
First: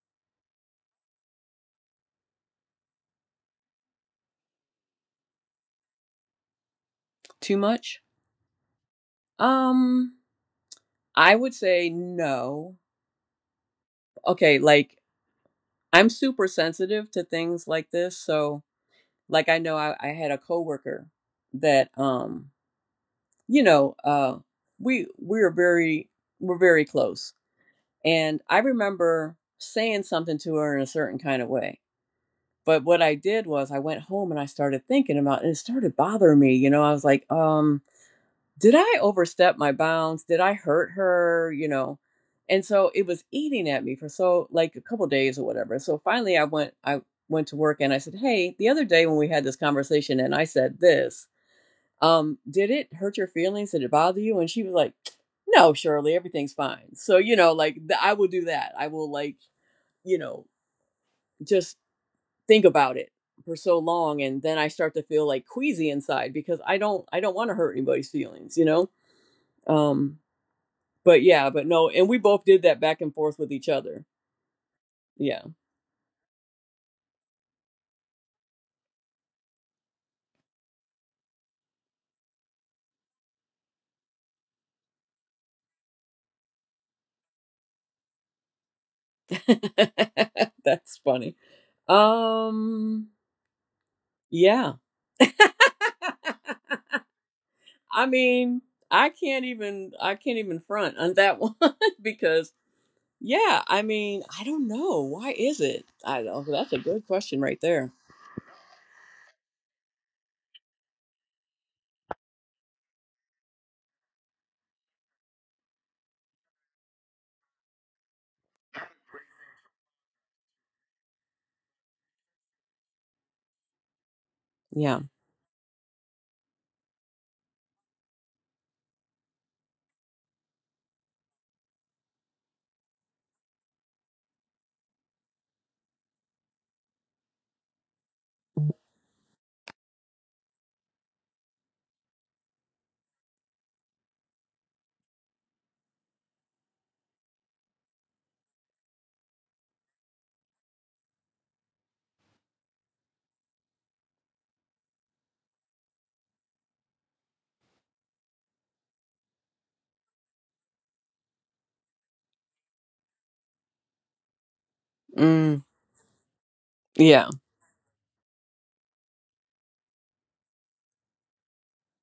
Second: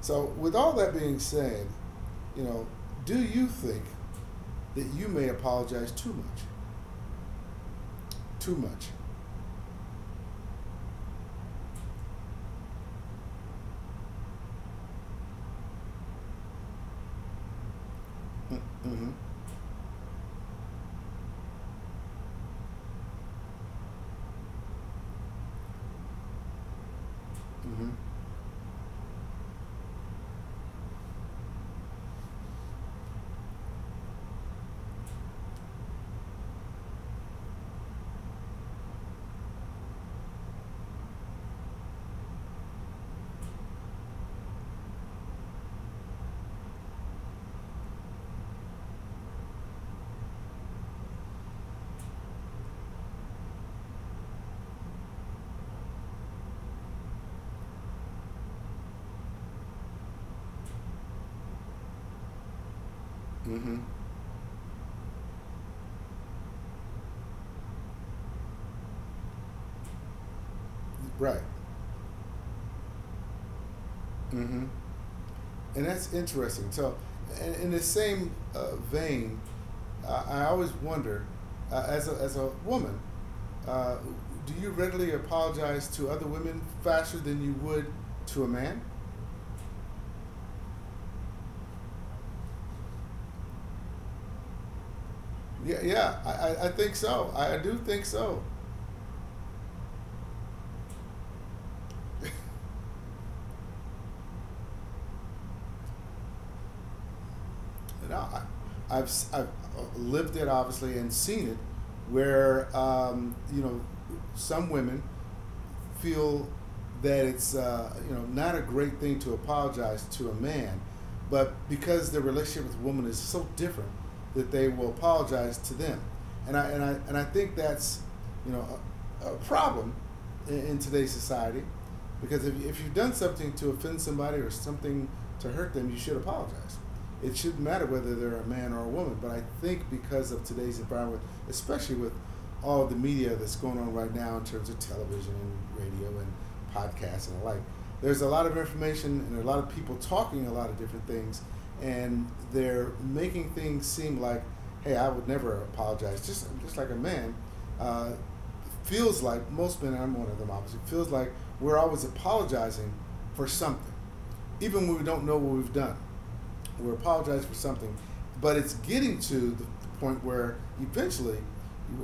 so with all that being said, you know, do you think that you may apologize too much,
Too much.
too much?
Um, I would say no, okay, like, I'm super sensitive to things like this, so,
Mm-hmm. Mm-hmm.
like, I had a coworker that you know we we're very we're very close.
Mm-hmm.
And I remember saying something to her in a certain kind of way, but what I did was, I went home and I started thinking about, and it started bothering me. You know, I was like, did I overstep my bounds? Did I hurt her? You know, and so it was eating at me for so, like, a couple of days or whatever. So finally, I went to work and I said, hey, the other day when we had this conversation and I said this, did it hurt your feelings? Did it bother you? And she was like, no, Shirley, everything's fine. So you know, like I will do that. I will like, you know, just think about it for
Mm-hmm.
so long and then I start to feel, like, queasy inside, because I don't, I don't want to hurt anybody's feelings, you know. um but
Right.
yeah, but no, and we both did that back and forth with each other.
Mm-hmm.
Yeah.
And that's interesting. So, in the same vein, I always wonder, as as a woman, uh, do you readily apologize to other women faster than you would to a man?
That's funny. Um yeah.
Yeah, yeah, I think so. I do think
I
so.
mean, I can't even, I can't even front on that one,
you
because yeah, I mean, I don't know. Why is it? I don't, that's a good question right there.
know, I, I've lived it obviously and seen it, where some women feel that it's not a great thing to apologize to a man, but because their relationship with a woman is so different, that they will
Yeah.
apologize to them, and I think that's you know a problem in today's society, because if you've done something to offend somebody or something to hurt them, you should apologize. It shouldn't matter whether they're a man or a woman. But I think because of today's environment, especially with all the media that's going on right now in terms of television and radio and podcasts and the like, there's a lot of information and a lot of people talking a lot of different things, and they're making things seem like, hey, I would never apologize. Just like a man. Uh, Feels like most men, I'm one of them obviously, feels like we're always apologizing for something. Even when we don't know what
Mm,
we've done, we're
yeah.
apologizing for something, but it's getting to the point where eventually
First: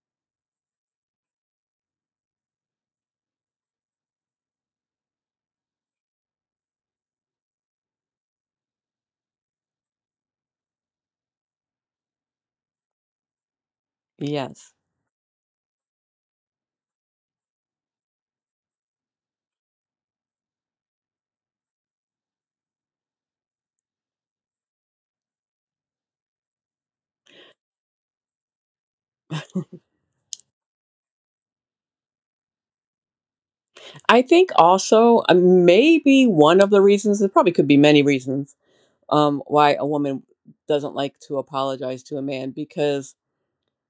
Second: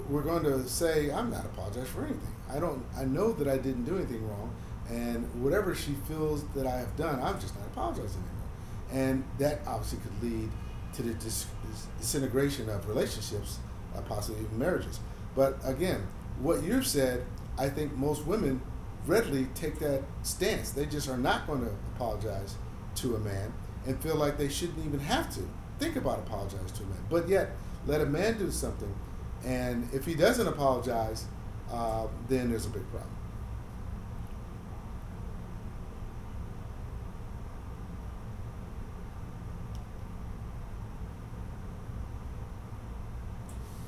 we're going to say, I'm not apologized for anything. I don't. I know that I didn't do anything wrong, and whatever she feels that I have done, I'm just not apologizing anymore. And that obviously could lead to the disintegration of relationships, possibly even
Yes.
marriages. But again, what you've said, I think most women readily take that stance. They just are not going to apologize to a man and feel like they shouldn't even have to think about apologizing to a man. But yet, let a man do something, and if he doesn't apologize, then there's a big problem.
I think also maybe one of the reasons, there probably could be many reasons, why a woman doesn't like to apologize to a man, because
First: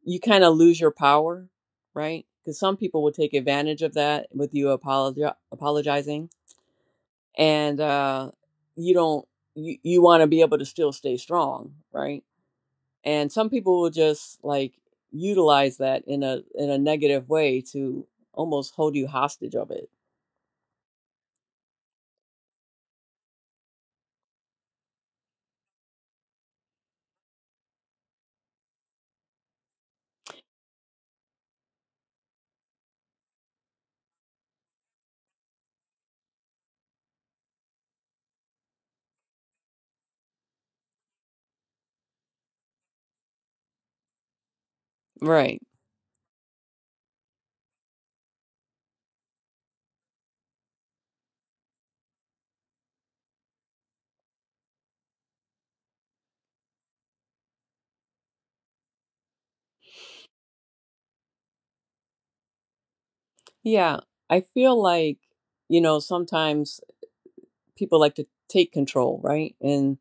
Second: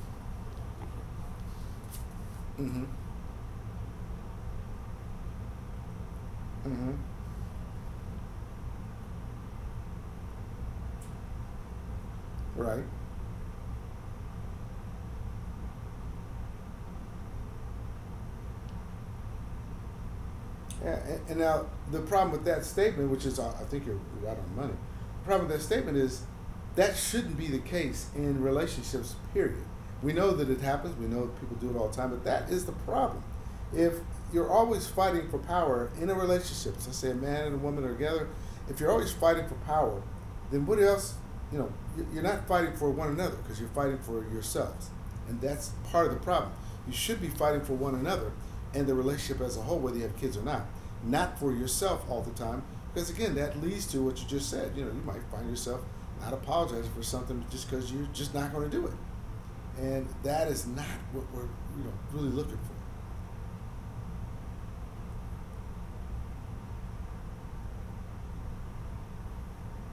you kind of lose your power, right? Because some
Mm-hmm.
people will take advantage of that with you apologizing,
Mm-hmm.
and you don't. You want to be able to still stay strong, right?
Right.
And some people will just, like, utilize that in a, in a negative way to almost hold you hostage of it,
Yeah, and now the problem with that statement, which is, I think you're right on the money. The problem with that statement is that shouldn't be the case in relationships. Period. We know that it happens. We know people do it all the time. But that is the problem. If you're always fighting for power in a relationship, so say a man and a woman are together, if you're always fighting for power, then what else? You know, you- are not fighting for one another because you're fighting for yourselves, and
right?
that's part of the problem. You should be fighting for one another and the relationship as a whole, whether you have kids or not, not for yourself all the time. Because again, that leads to what you just said. You know, you might find yourself not apologizing for something just because you're just not going to do it, and that is not what we're really looking for.
Yeah, I feel like, you know, sometimes people like to take control, right? And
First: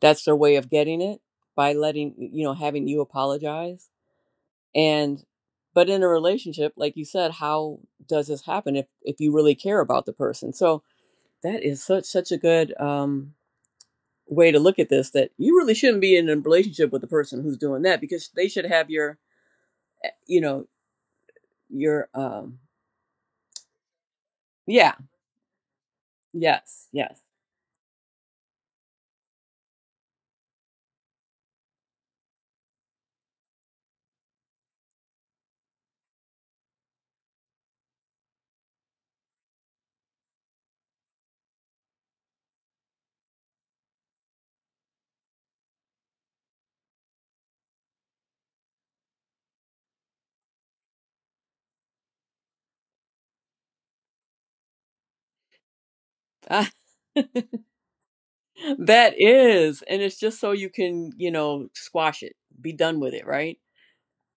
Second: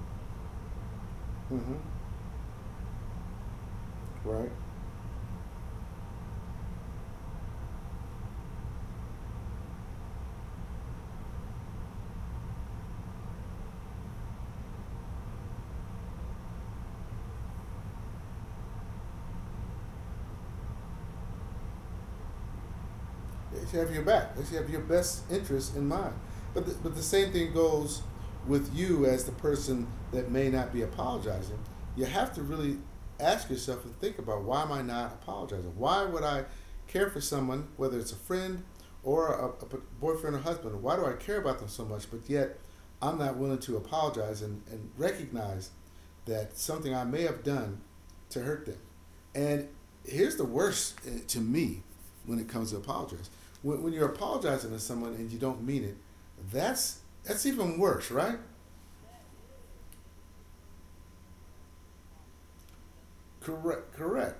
that's their way of getting it by
Mm-hmm.
letting, you know, having you apologize.
Right.
And but in a relationship, like you said, how does this happen if you really care about the person? So that is such, such a good way to look at this, that you really shouldn't be in a relationship with the person who's doing that, because they should have your eh, you know, your
They should have your back. They should have your
yeah,
best interest in mind. But the,
yes,
but the
yes.
same thing goes with you as the person that may not be apologizing. You have to really ask yourself and think about, why am I not apologizing? Why would I care for someone, whether it's a friend or a boyfriend or husband? Why do I care about them so much, but yet I'm not willing to apologize and recognize that something I may have done to hurt them. And here's the worst, to me, when it comes to apologize. When you're apologizing to someone and you don't mean it, that's even worse, right?
That is, and it's just so you can, you know, squash it, be done with it, right?
Correct, correct.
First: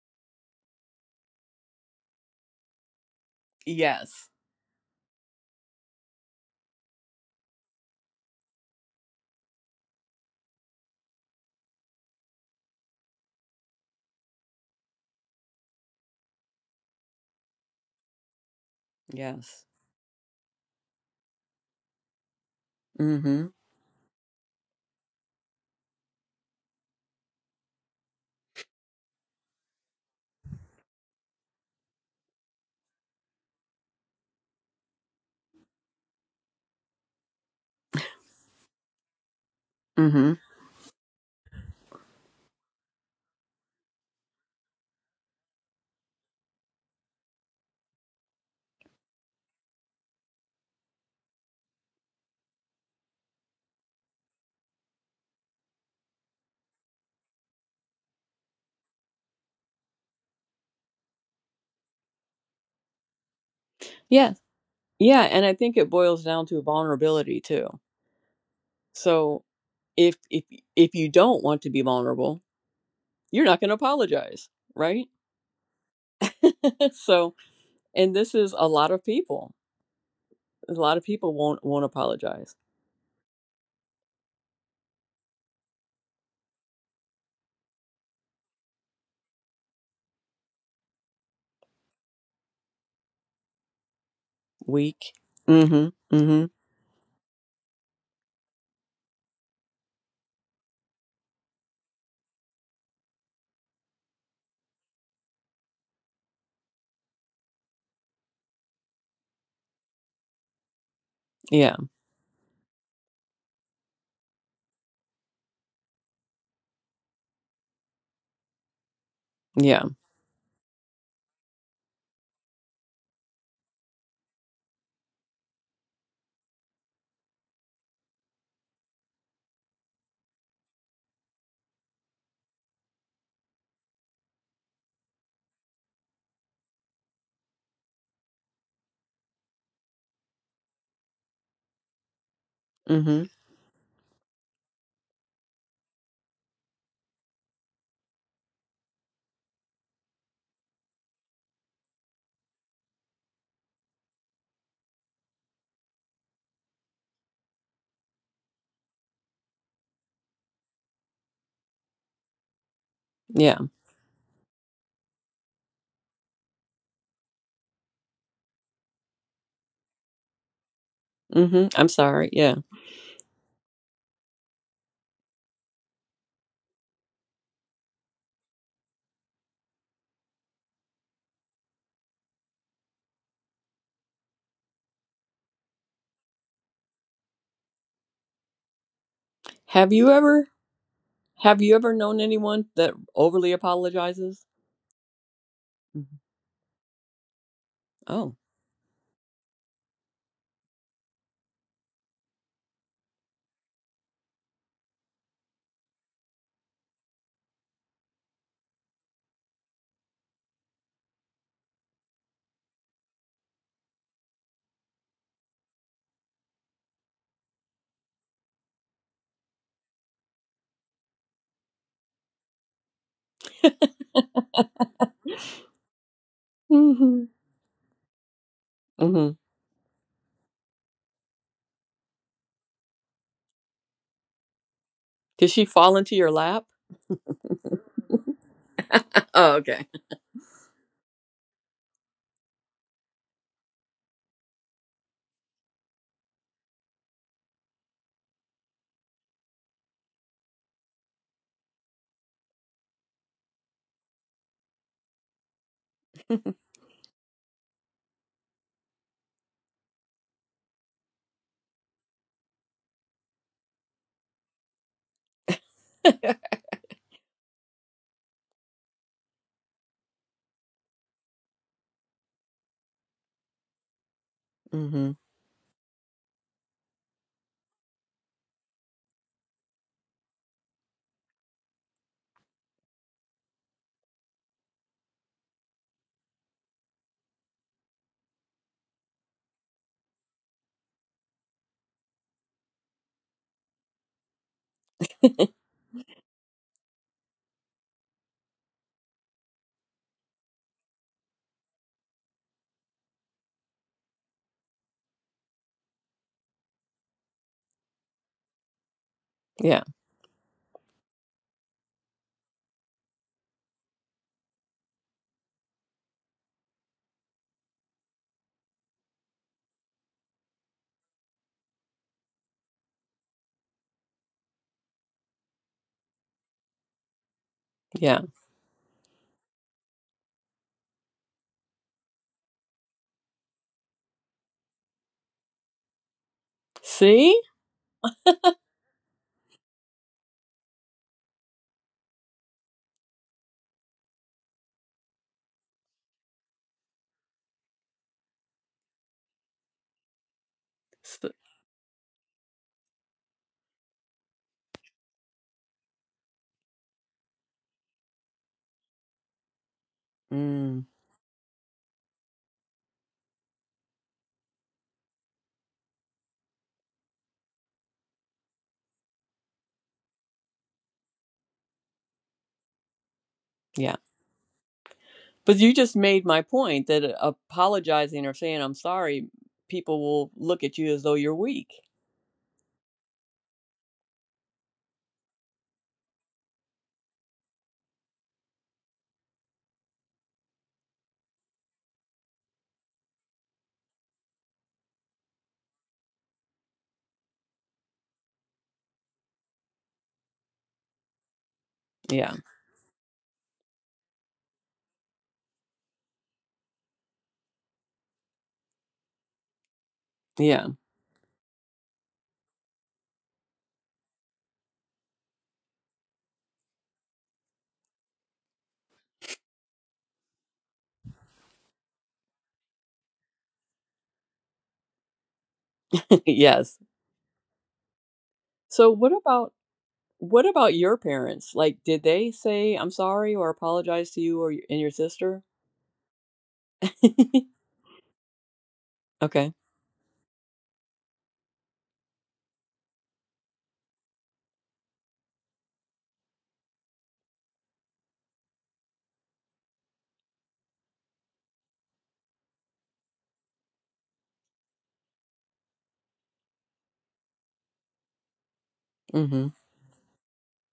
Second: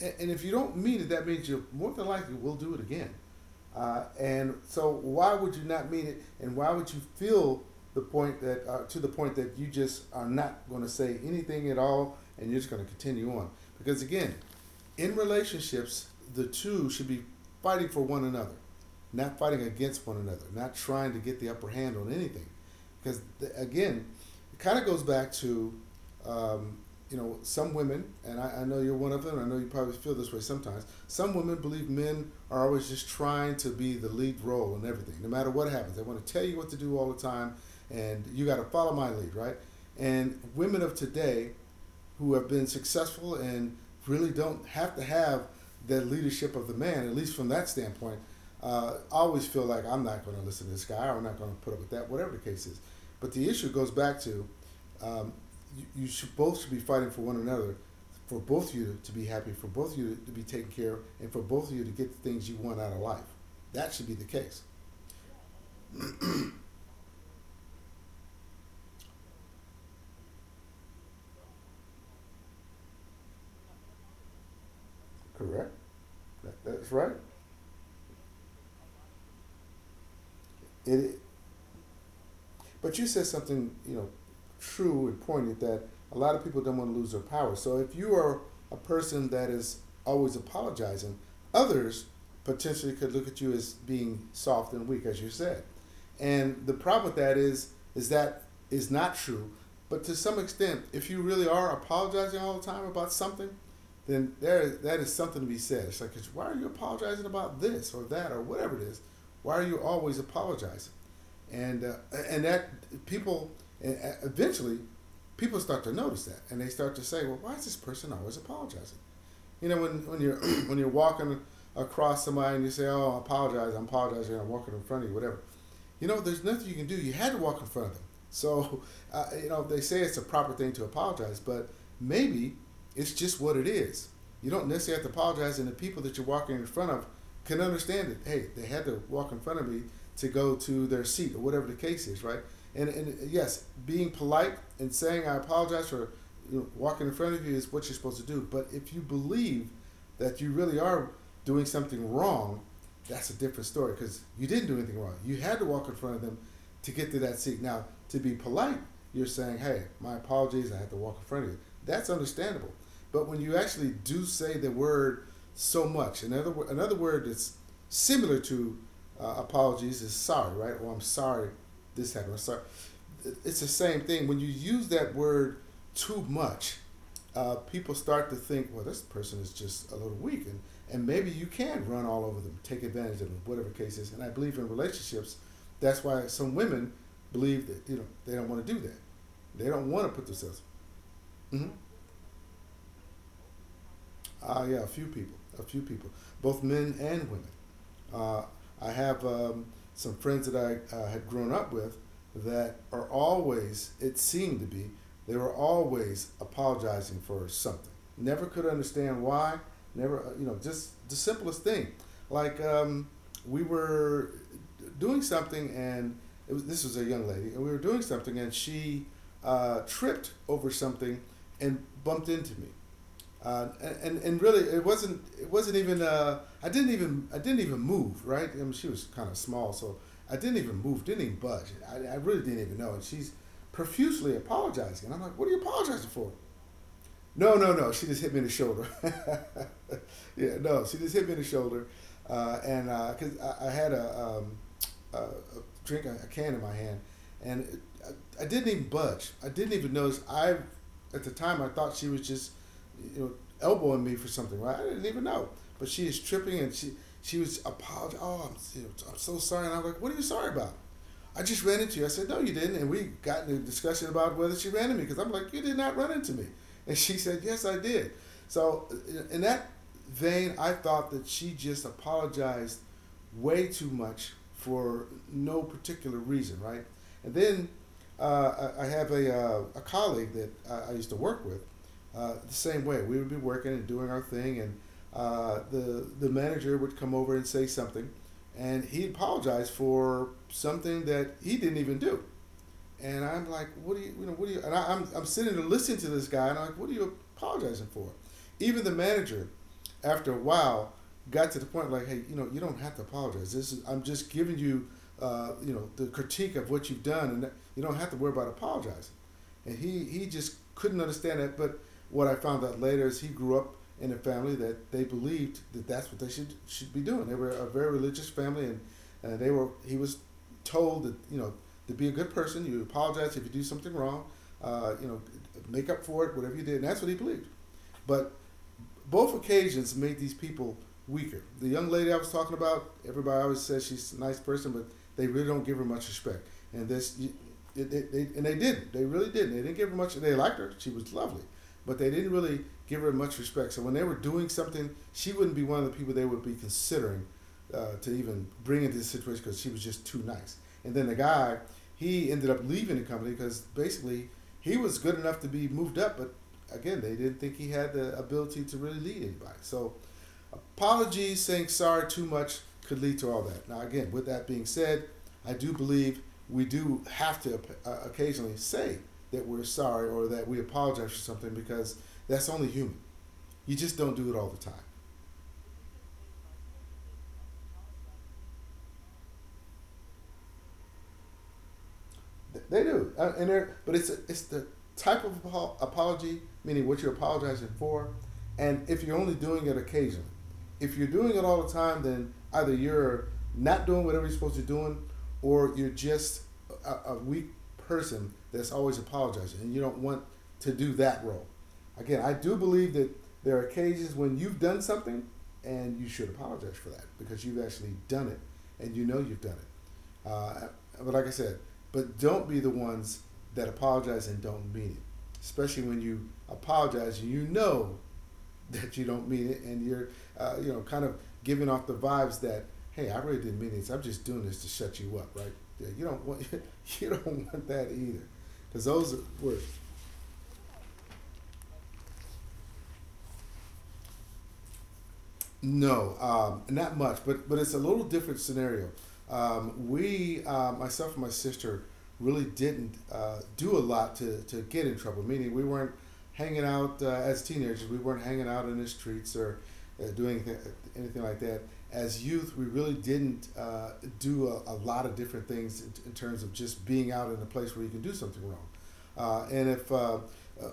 And if you don't meet it, that means you more than likely will do it again.
Yes,
And so, why would you not meet it? And why would you feel the point that to the point that you just are not going to say anything at all, and you're just going to continue on? Because again, in relationships, the two should be fighting for one another, not fighting
yes.
against one another, not trying to get the upper hand on anything. Because
Mm-hmm.
again, it kind of goes back to, um, you know, some women, and I know you're one of them. I know you probably feel this way sometimes. Some women believe men are always just trying to be the lead role in everything, no matter what happens. They want to tell you what to do all the time, and you got to follow my lead, right? And
Mm-hmm.
women of today who have been successful and really don't have to have that leadership of the man, at least from that standpoint, I always feel like I'm not going to listen to this guy, or I'm not going to put up with that, whatever the case is. But the issue goes back to um, you should both should be fighting for one another, for both of you to be happy, for both of you to be taken care of, and for both of you to get the things you want out of life. That should be the
Yes.
case.
Yeah, and I think it boils down to vulnerability too. So if if you don't want to be vulnerable, you're not going to apologize, right?
Correct. That's right.
So, and this is a lot of people. A lot of
It
people won't apologize.
But you said something, you know, true and pointed, that a lot of people don't want to lose their power. So if you are a person that is always apologizing, others potentially could look at you as being soft and weak,
Weak.
as you said.
Mm-hmm. Mm-hmm.
And the problem with that is that is not true. But to some extent, if you really are apologizing all the time about something, then there that is something to be said. It's like, why are you apologizing about this or that or whatever it is? Why are you always apologizing?
Yeah.
And uh, and that people, eventually people start to notice that, and they start to say, "Well, why is this person always apologizing?" You know,
Yeah.
when you're when you're walking across somebody and you say, "Oh, I apologize, I am apologizing, I'm walking in front of you," whatever, you know, there's nothing you can do. You had to walk in front of them. So, you know, they say it's a proper thing to apologize, but maybe it's just what it is. You don't necessarily have to apologize, and the people that you're walking in front of can understand it. Hey, they had to walk in front of me to go to their seat or whatever the case is, right?
Mm-hmm.
And yes, being polite and saying I apologize for, you know, walking in front of you is what you're supposed to do. But if you believe that you really are doing something wrong, that's a different story, because you didn't do anything wrong. You had to walk in front of them to get to that seat. Now, to be polite, you're saying, hey, my apologies, I had to walk in front of you. That's understandable. But when you
Yeah.
actually do say the word so much, another word that's similar to apologies is sorry, right? Or I'm sorry
Mm-hmm. I'm
this happened.
sorry.
I'm sorry.
Yeah.
It's the same thing. When you use that word too much, people start to think, well, this person is just a little weak, and maybe you can run all over them, take advantage of them, whatever the case is. And I believe in relationships, that's why some women believe that they don't want to do that. They don't
Have
want to
you
put
ever?
themselves.
Have
Mm-hmm.
you ever known anyone that overly apologizes?
Yeah, a few people,
Mhm.
both men and women.
Oh.
Uh, I have some friends that I had grown up with that are always, it seemed to be, they were always apologizing for something. Never could understand why. Never, you know, just the simplest thing. Like we were doing something, and it was, this was a young lady, and we were doing something, and she tripped over something and bumped into me. Uh, and really, it wasn't even I didn't even
Mhm.
I didn't even move, right. I mean, she was kind of
Mhm.
small, so I didn't even move, didn't even budge. I really didn't even know. And she's profusely apologizing, and I'm like, "What
Did
are you
she fall
apologizing
into
for?"
your lap?
No, no, no. She just hit me in the shoulder.
Oh, okay.
yeah, no. She just hit me in the shoulder, and because I had a, a drink, a can in my hand, and it, I didn't even budge. I didn't even notice. I at the time I thought she was just, you know, elbowing me for something. Right? I didn't even know. But she is tripping, and she was apologizing. Oh, I'm, you know, I'm so sorry. And I'm like, what are you sorry about? I just ran into you. I said, no, you didn't. And we got in a discussion about whether she ran into me, because I'm like, you did not run into me. And she said, yes, I did. So that vein, I thought that she just apologized way too much for
Mhm.
no particular reason, right? And then I have a colleague that I used to work with the same way. We would be working and doing our thing, and the manager would come over and say something, and he apologized for something that he didn't even do. And I'm like, what do you, what do you? And I, I'm sitting and listening to this guy, and I'm like, what are you apologizing for? Even the manager, after a while got to the point like, hey, you know, you don't have to apologize. This is I'm just giving you, the critique of what you've done, and that, you don't have to worry about apologizing. And
Yeah.
he just couldn't understand that. But what I found out later is he grew up in a family that they believed that that's what they should be doing. They were a very religious family, and they were he was told that to be a good person, you apologize if you do something wrong, uh, you know, make up for it, whatever you did. And that's what he believed.
Yeah.
But both occasions made these people weaker. The young lady I was talking about, everybody always says she's a nice person, but they really don't give her much respect. And this,
See?
they, and they didn't. They really didn't. They didn't give her much. They liked her. She was lovely, but they didn't really give her much respect. So when they were doing something, she wouldn't be one of the people they would be considering to even bring into this situation because she was just too nice. And then the
S-
guy, he ended up leaving the company because basically he was good enough to be moved up, but again, they didn't think he had the ability to really lead anybody. So
Mm,
apologies, saying sorry too much could lead to all that. Now, again, with that being said, I do believe we do have to occasionally say that we're sorry or that we apologize for something because that's only human. You
yeah.
just don't do it all the time.
But you just made my point that apologizing or saying I'm sorry, people will look at you as though you're weak.
They do, and they're but it's the type of apology, meaning what you're apologizing for, and if you're only doing it occasionally. If you're doing it all the time, then either you're not doing whatever you're supposed to be doing, or you're just a weak person that's always apologizing, and you don't want to do that role. Again, I
Yeah.
do believe that there are occasions when you've done something and you should apologize for that because you've actually done it and you know you've done it.
Yeah.
Uh, but like I said, but don't be the ones that apologize and don't mean it. Especially when you apologize, you know that you don't mean it, and you're kind of giving off the vibes that, hey, I really didn't mean this. I'm just doing this to shut you up, right? Yeah, you don't want,
yes.
you don't want that either, because
So
those are worse.
what about your parents? Like did they say I'm sorry or apologize to you or and your sister?
No, not much, but it's a little different scenario.
okay.
Myself and my sister, really didn't do a lot to get in trouble. Meaning we weren't hanging out as teenagers. We weren't hanging out in the streets or doing anything, anything like that. As youth, we really didn't do a lot of different things in terms of just being out in a place where you can do something wrong. Uh,
Mhm.
and if uh, uh,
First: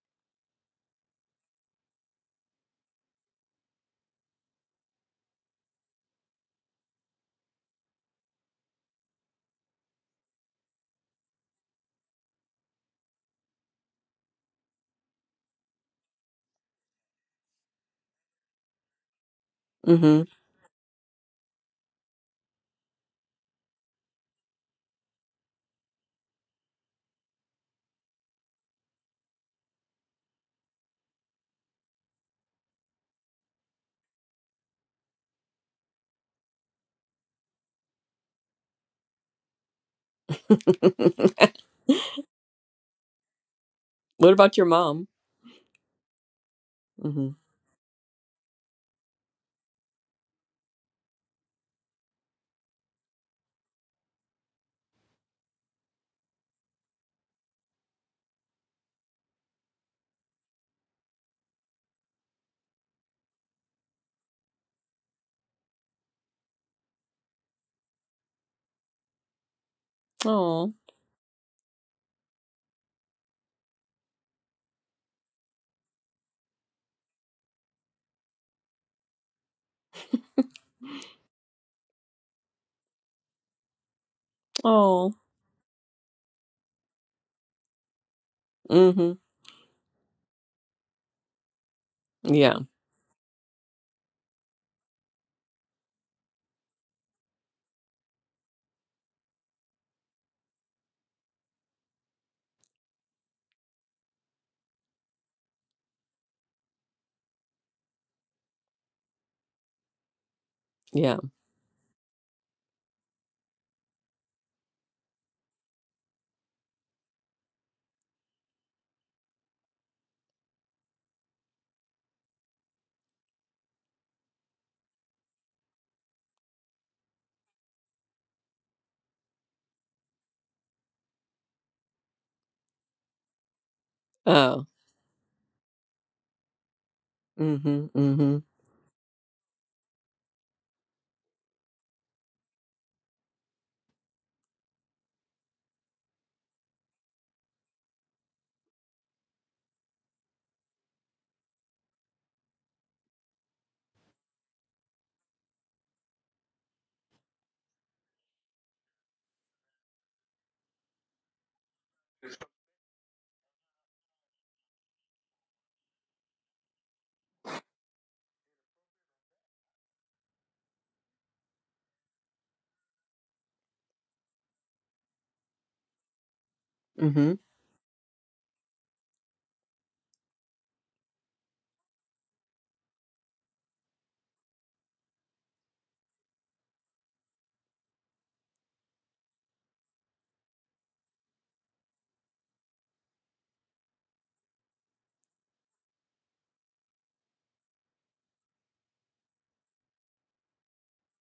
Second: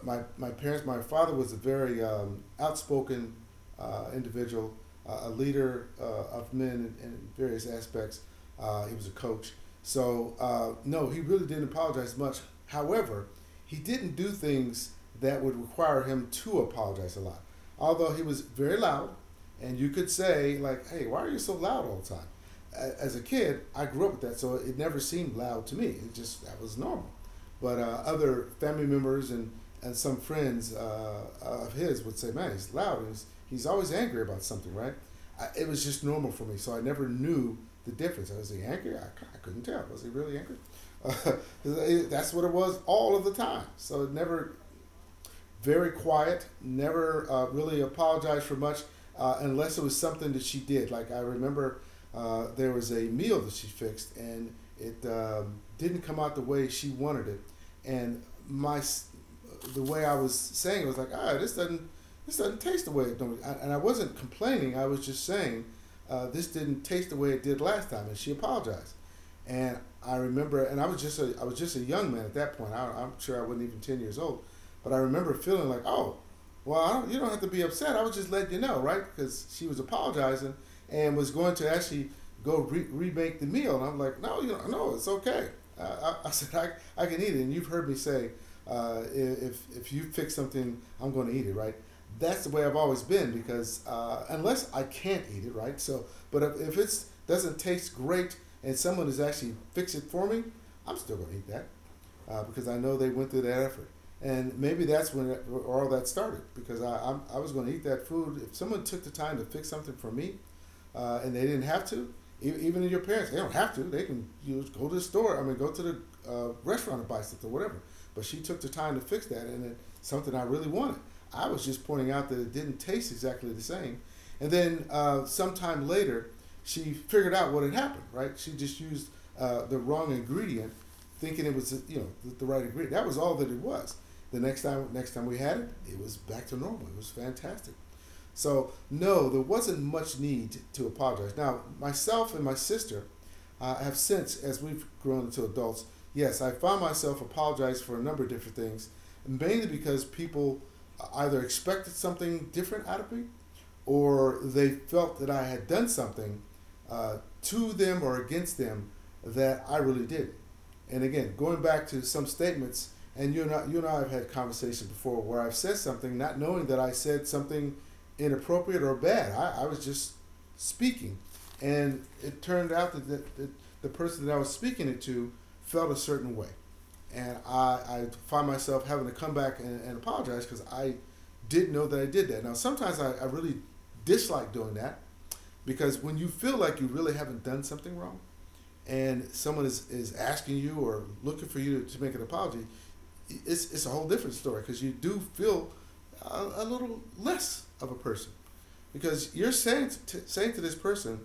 my parents, my father was a very outspoken individual, a leader of men in various aspects. He was a coach. So no, he really didn't apologize much. However, he didn't do things that would require him to apologize a lot. Although he was very loud, and you could
Hmm.
say, like, hey, why are you so loud all the time? As a kid, I grew up with that, so it never seemed loud to me. It just, that was normal. But other family members and some friends of his would say, "Man, he's loud. And he's always angry about something, right?" I, it was just normal for me, so I never knew the difference. Was he angry? I couldn't tell. Was he really angry? Uh, that's what it was all of the time. So it
What
never,
about your mom?
very quiet, never
Hmm.
really apologized for much unless it was something that she did. Like I remember there was a meal that she fixed and it didn't come out the way she wanted it. And my the way I was saying it was like, ah, this doesn't, this doesn't taste the way it don't. And I wasn't complaining. I was just saying this didn't taste the way it did last time. And she apologized. And I remember,
Oh,
and I was just a, I was just a young man at that point. I'm sure I wasn't even 10 years old. But I remember feeling like, oh, well, I don't, you don't have to be upset. I was just letting you know, right? Because she was apologizing and was going to actually remake the meal. And I'm like, no, you don't, no, it's
oh.
okay. I said, I can eat it. And you've heard me say,
Hmm.
if you fix something, I'm going to eat it, right? That's the way
Yeah,
I've always been because unless I can't eat it, right? So, but if it doesn't taste great and someone is actually fix it for me, I'm still going to eat that because I know they went through that effort. And maybe that's when all that started because I was going to eat that food. If someone took the time to fix something for me
yeah.
and they didn't have to, e- even in your parents, they don't have to. They can go to the store, I mean, go to the restaurant and buy something, whatever. But she took the time to fix that and it's something I really wanted. I was just pointing out that it didn't taste exactly the same. And then sometime later, she figured out what had happened, right? She just used the wrong ingredient thinking it was the right ingredient. That was all that it was. The
Oh.
next time we had it, it was back to normal. It was fantastic.
Hmm. Hmm.
So no, there wasn't much need to apologize. Now myself and my sister have since, as we've grown into adults, yes, I found myself apologize for a number of different things, mainly because people either expected something different out of me or they felt that I had done something uh, to them or against them that I really did. And again, going back to some statements, and you and I have had conversations before where I've said something not knowing that I said something inappropriate or bad. I was just speaking, and it turned out that that the person that I was speaking it to felt a certain way
Hmm.
and I find myself having to come back and apologize because I didn't know that I did that. Now, sometimes I really dislike doing that because when you feel like you really haven't done something wrong and someone is asking you or looking for you to make an apology, it's a whole different story because you do feel a little less of a person because you're saying to this person,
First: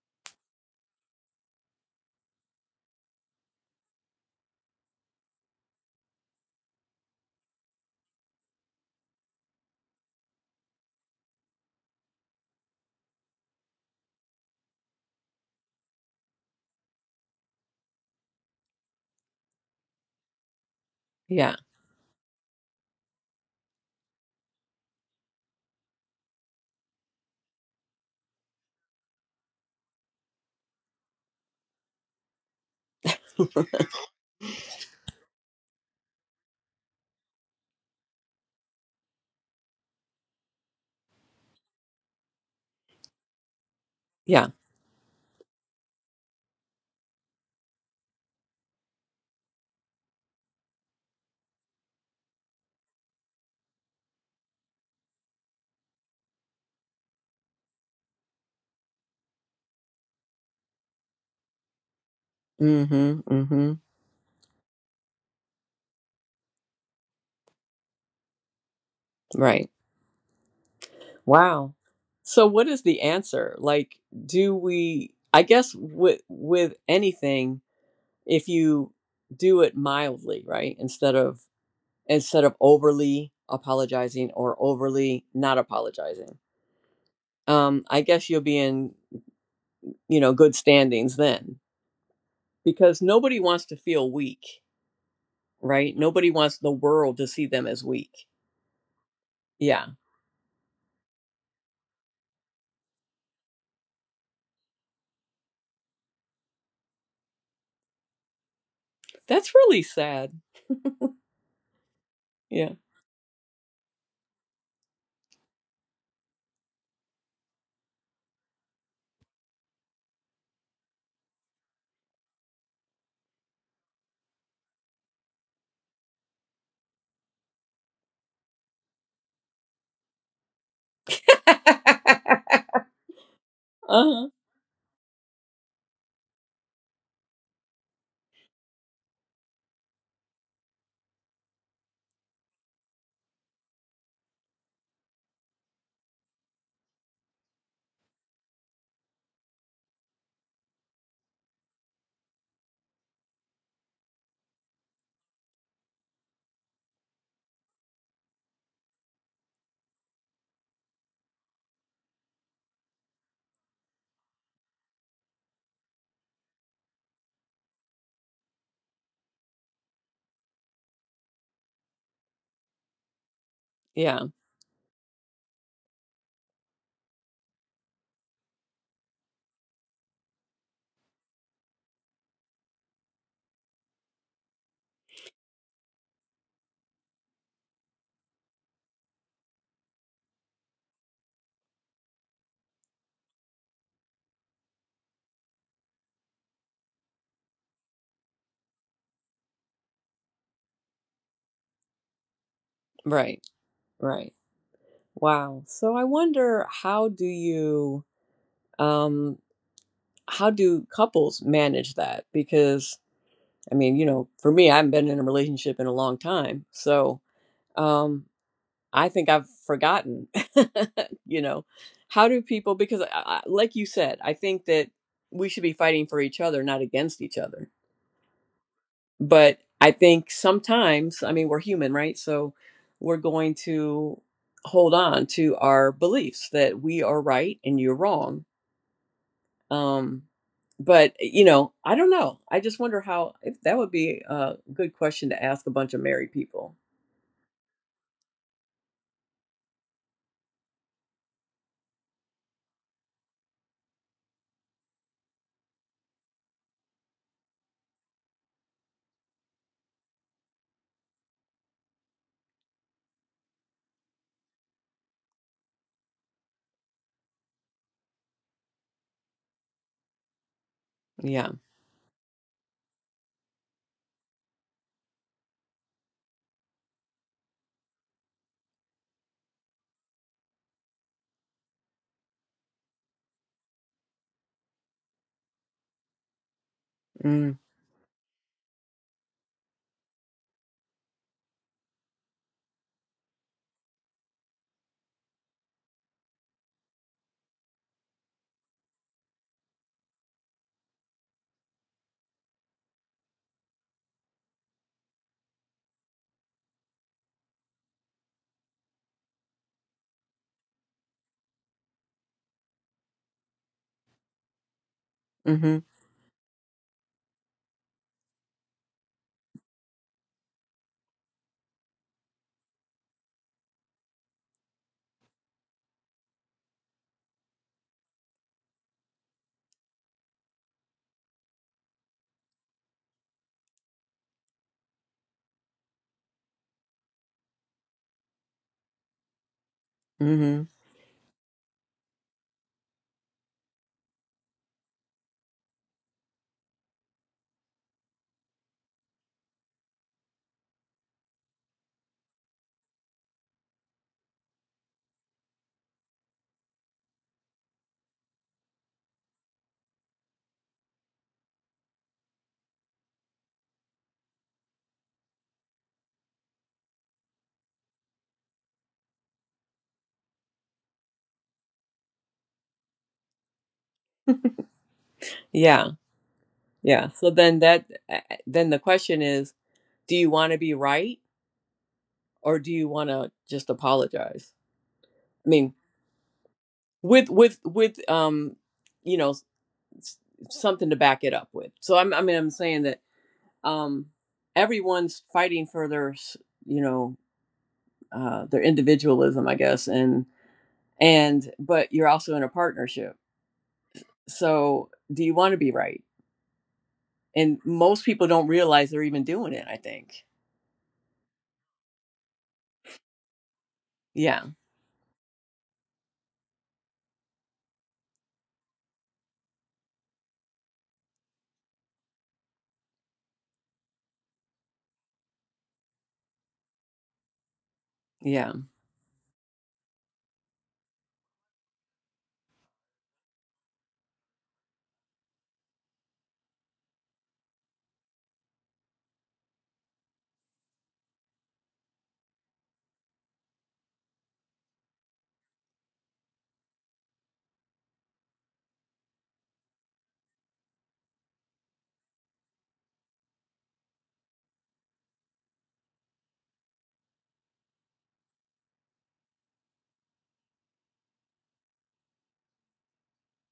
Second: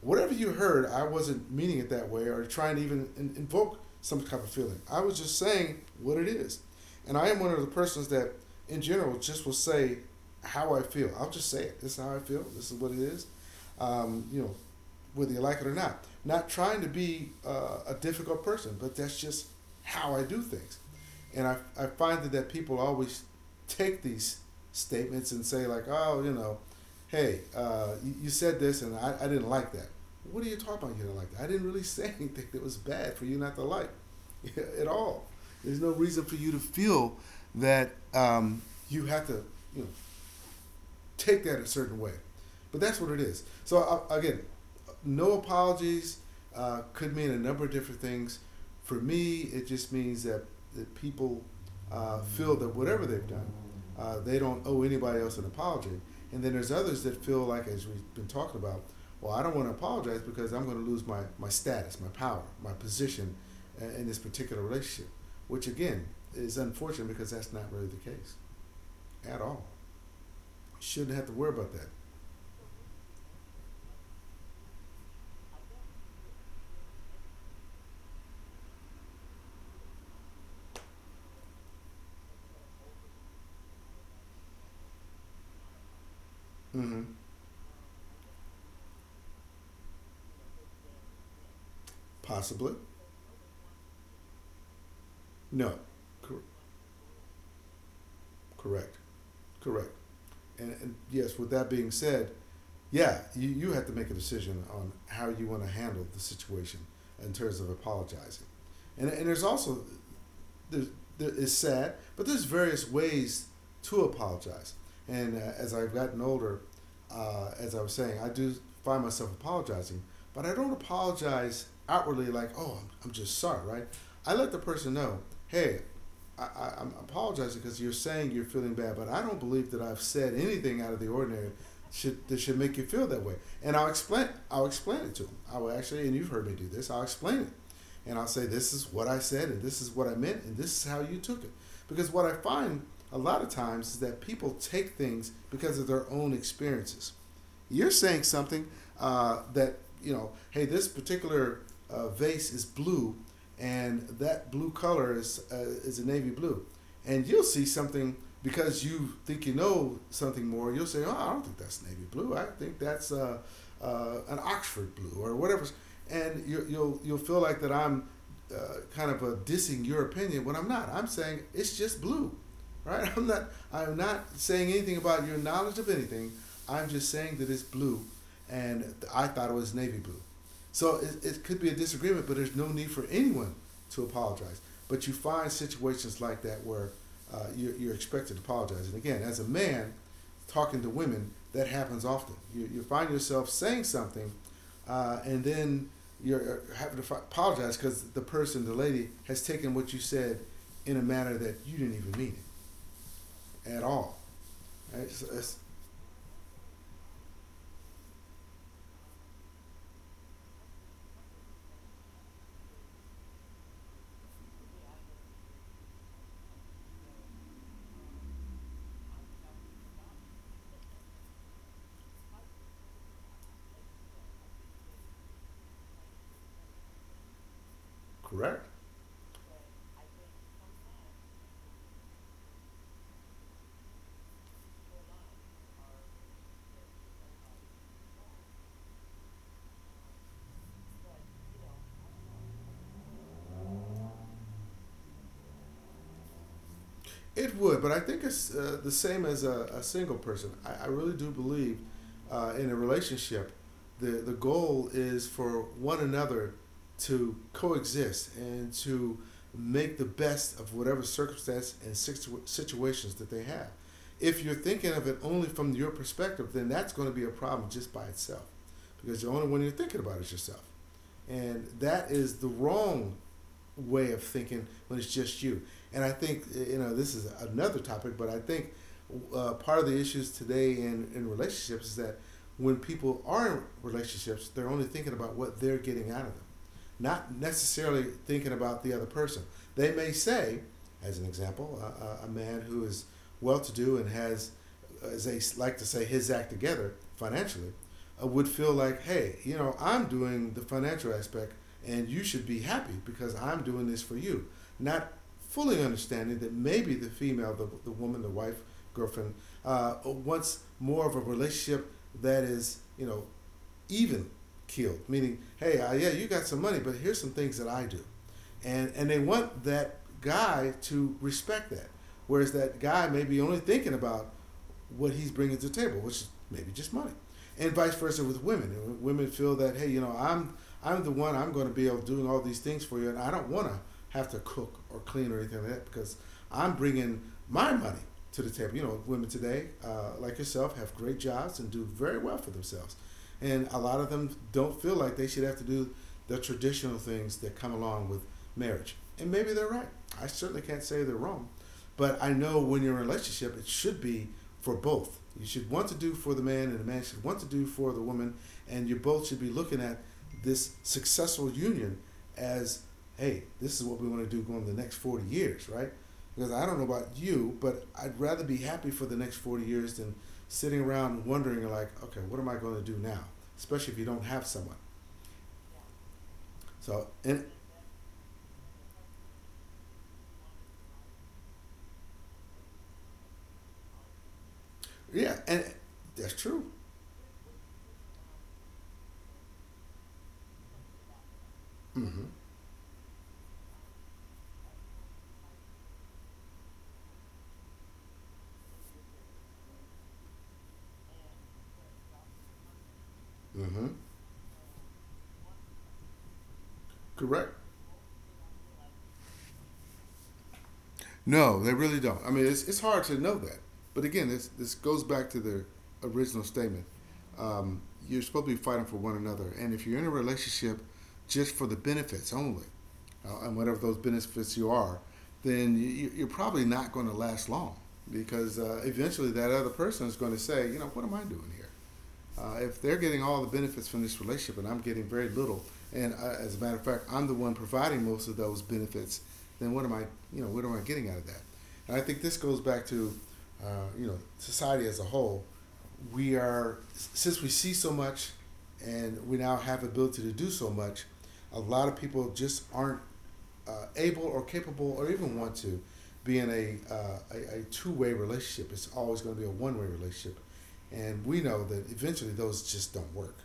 whatever you heard, I wasn't meaning it that way or trying to even invoke some kind of feeling. I was just saying what it is. And I am one of the persons that, in general, just will say how I feel. I'll just say it. This is how I feel. This is what it is. Um, you know, Whether you like it or not. Not trying to be a difficult person, but that's just how I do things. And
Yeah,
I find that, that people always take these statements and say, like, oh, hey, you, you said this and I didn't like that. What are you talking about? You didn't like that? I didn't really say anything that was bad for you not to like at all. There's no reason for you to feel that you have to you know, take that a certain way. But that's what it is. So I, again,
yeah.
no apologies could mean a number of different things. For me, it just means that that people feel that whatever they've done, they don't owe anybody else an apology. And then there's others that feel like, as we've been talking about, well, I don't want to apologize because I'm going to lose my, my status, my power, my
Hmm.
position
Hmm.
in this particular relationship, which again is unfortunate because that's not really the case at all.
Right.
You shouldn't have to worry about
Wow.
that.
So, what is the answer? Like, do we? I guess with anything, if you do it mildly, right, instead of overly apologizing or overly not apologizing,
Mm-hmm.
I guess you'll be in, you know, good standings then,
Possibly.
because nobody wants to feel weak,
No.
right? Nobody
Cor-
wants the world to see them as weak.
correct. Correct.
Yeah.
And yes, with that being said, yeah, you have to make a decision on how you want to handle the situation in terms of apologizing. And there's
That's
also
really sad.
there's, it's sad, but there's
Yeah.
various ways to apologize. And as I've gotten older, as I was saying, I do find myself apologizing, but I don't apologize outwardly like, oh, I'm just sorry, right? I let the person know, hey, I'm apologizing because you're saying you're feeling bad, but I don't believe that I've said anything out of the ordinary should that should make you feel that way. And
Uh-huh.
I'll explain it to them. I will actually, and you've heard me do this. I'll explain it and I'll say, this is what I said, and this is what I meant, and this is how you took it. Because what I find a lot of times is that people take things because of their own experiences. You're saying something uh, that, hey, this particular vase is blue and that blue color is a navy blue, and you'll see something because you think you know something more. You'll say, "Oh, I don't think that's navy blue. I think that's an Oxford blue or whatever," and you'll feel like that I'm kind of a dissing your opinion when I'm not. I'm saying it's just blue, right? I'm not
Yeah.
saying anything about your knowledge of anything. I'm just saying that it's blue, and I thought it was navy blue. So it could be a disagreement, but there's no need for anyone to apologize. But you find situations like that where you're expected to apologize. And again, as a man talking to women, that happens often. You find yourself saying something, and then you're having to apologize because the person, the lady, has taken what you said in a manner that you didn't even mean it
Right.
at all.
Right. Wow.
That's
So I wonder how do you um how do couples manage that? Because I mean, you know, for me, I haven't been in a relationship in a long time. So, um I think I've forgotten, you know, how do people, because like you said, I think that we should be fighting for each other, not against each other.
correct.
But I think sometimes, I mean, we're human, right? So we're going to hold on to our beliefs that we are right and you're wrong. Um, but you know, I don't know. I just wonder how, if that would be a good question to ask a bunch of married people.
It would, but I think it's the same as a single person. I really do believe in a relationship, the goal is for one another to coexist and to make the best of whatever circumstance and situations that they have. If you're thinking of it only from your perspective, then that's going to be a problem just by itself because the only one you're thinking about is yourself.
Yeah.
And that is the wrong way of thinking when it's just you. And I think you know this is another topic, but I think part of the issues today in relationships is that when people are in relationships, they're only thinking about what they're getting out of them, not
Mm,
necessarily thinking about the other person. They may say, as an example, a man who is well-to-do and has, as they like to say, his act together financially, would feel like, hey, you know, I'm doing the financial aspect and you should be happy because I'm doing this for you. Not fully understanding that maybe the female, the woman, the wife, girlfriend, wants more of a relationship that is, you know, even killed, meaning,
mm-hmm.
hey, yeah, you got some money, but here's some things that I do, and they want that guy to respect that, whereas that guy may be only thinking about what he's bringing to the table, which is maybe just money, and vice versa with women. And women feel that hey, you know, I'm the one I'm going to be able doing all these things for you, and I don't want to have to cook or clean or anything like that because I'm bringing my money to the table. You know, women today, like
Mm-hmm.
yourself, have great jobs and do very well for themselves and a lot of them don't feel like they should have to do the traditional things that come along with marriage. And maybe they're right. I certainly can't say they're wrong, but I know when you're in a relationship, it should be for both. You should want to do for the man, and the man should want to do for the woman, and you both should be looking at this successful union as, hey, this is what we want to do going the next 40 years, right? Because I don't know about you, but I'd rather be happy for the next 40 years than sitting around wondering like, okay, what am I going to do now? Especially if you don't have someone.
Yeah. Yeah.
So
So
and
then that then the question is, do you want to be right or do you want to just apologize?
yeah,
I
and
mean,
that's true.
with you know, s- something to back it up with. So I
Mm-hmm.
mean I'm saying that um everyone's fighting for their you know, their individualism, I guess, and but you're also in a partnership.
Mm-hmm.
So do you want to be right? And
Correct.
most people don't realize they're even doing it, I think.
No, they really don't. I mean, it's hard to know that. But again,
Yeah.
this goes back to the original statement. Um, you're supposed to be fighting for one another, and if you're in a relationship just for the benefits only, and whatever those benefits you are, then you're probably not going to last long
Yeah.
because eventually that other person is going to say, you know, what am I doing here? If they're getting all the benefits from this relationship and I'm getting very little, and as a matter of fact, I'm the one providing most of those benefits, then what am I, you know, what am I getting out of that? And I think this goes back to, you know, society as a whole. We are since we see so much, and we now have the ability to do so much. A lot of people just aren't able or capable or even want to be in a two-way relationship. It's always going to be a one way relationship. And we know that eventually those just don't work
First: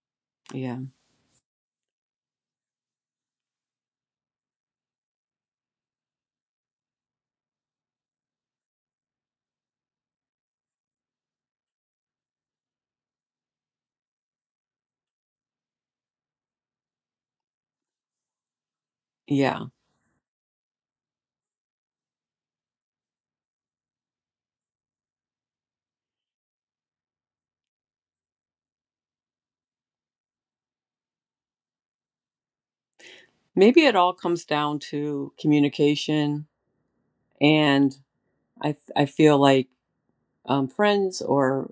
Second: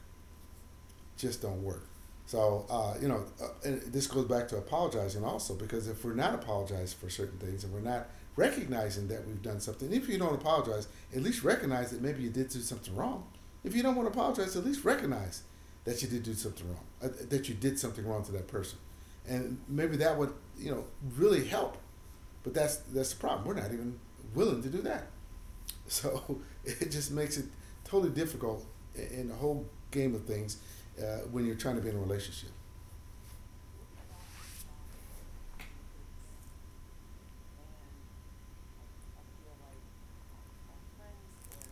Yeah.
just don't work. So you know, and this goes back to apologizing also because if we're not apologizing for certain things and we're not recognizing that we've done something, if you don't apologize, at least recognize that maybe you did do something wrong. If you don't want to apologize, at least recognize that you did do something wrong, that you did something wrong to that person, and
Yeah.
maybe that would you know really help. But that's the problem. We're not even willing to do that. So it just makes it totally difficult in the whole game of things when you're trying to be in a relationship.
Maybe it all comes down to communication, and I feel like friends or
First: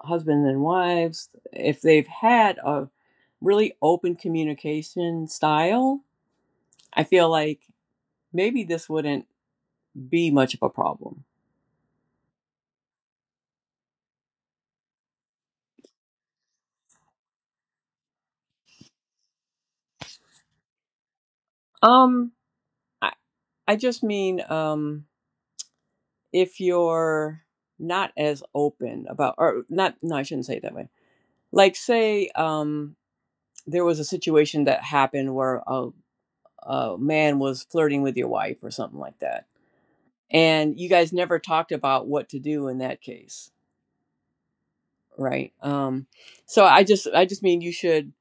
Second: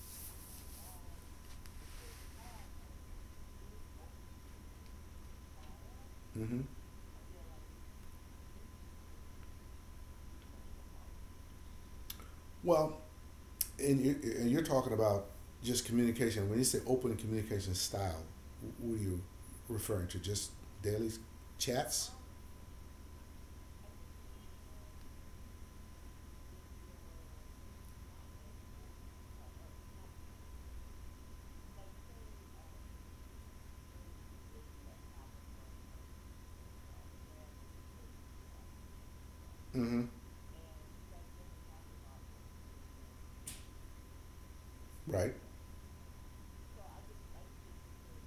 husbands and wives, if they've had a really open communication style,
Hmm.
I feel like maybe this wouldn't be much of a problem.
Well, and you and you're talking about just communication. When you say open communication style, what are you referring to? Just daily chats?
Um, I, I just mean if you're not as open about, or not, no, I shouldn't say it that way. Like, say there was a situation that happened where a man was flirting with your wife or something like that.
Mm-hmm.
And you guys never talked about what to do in that case,
Right.
right? So I just mean you should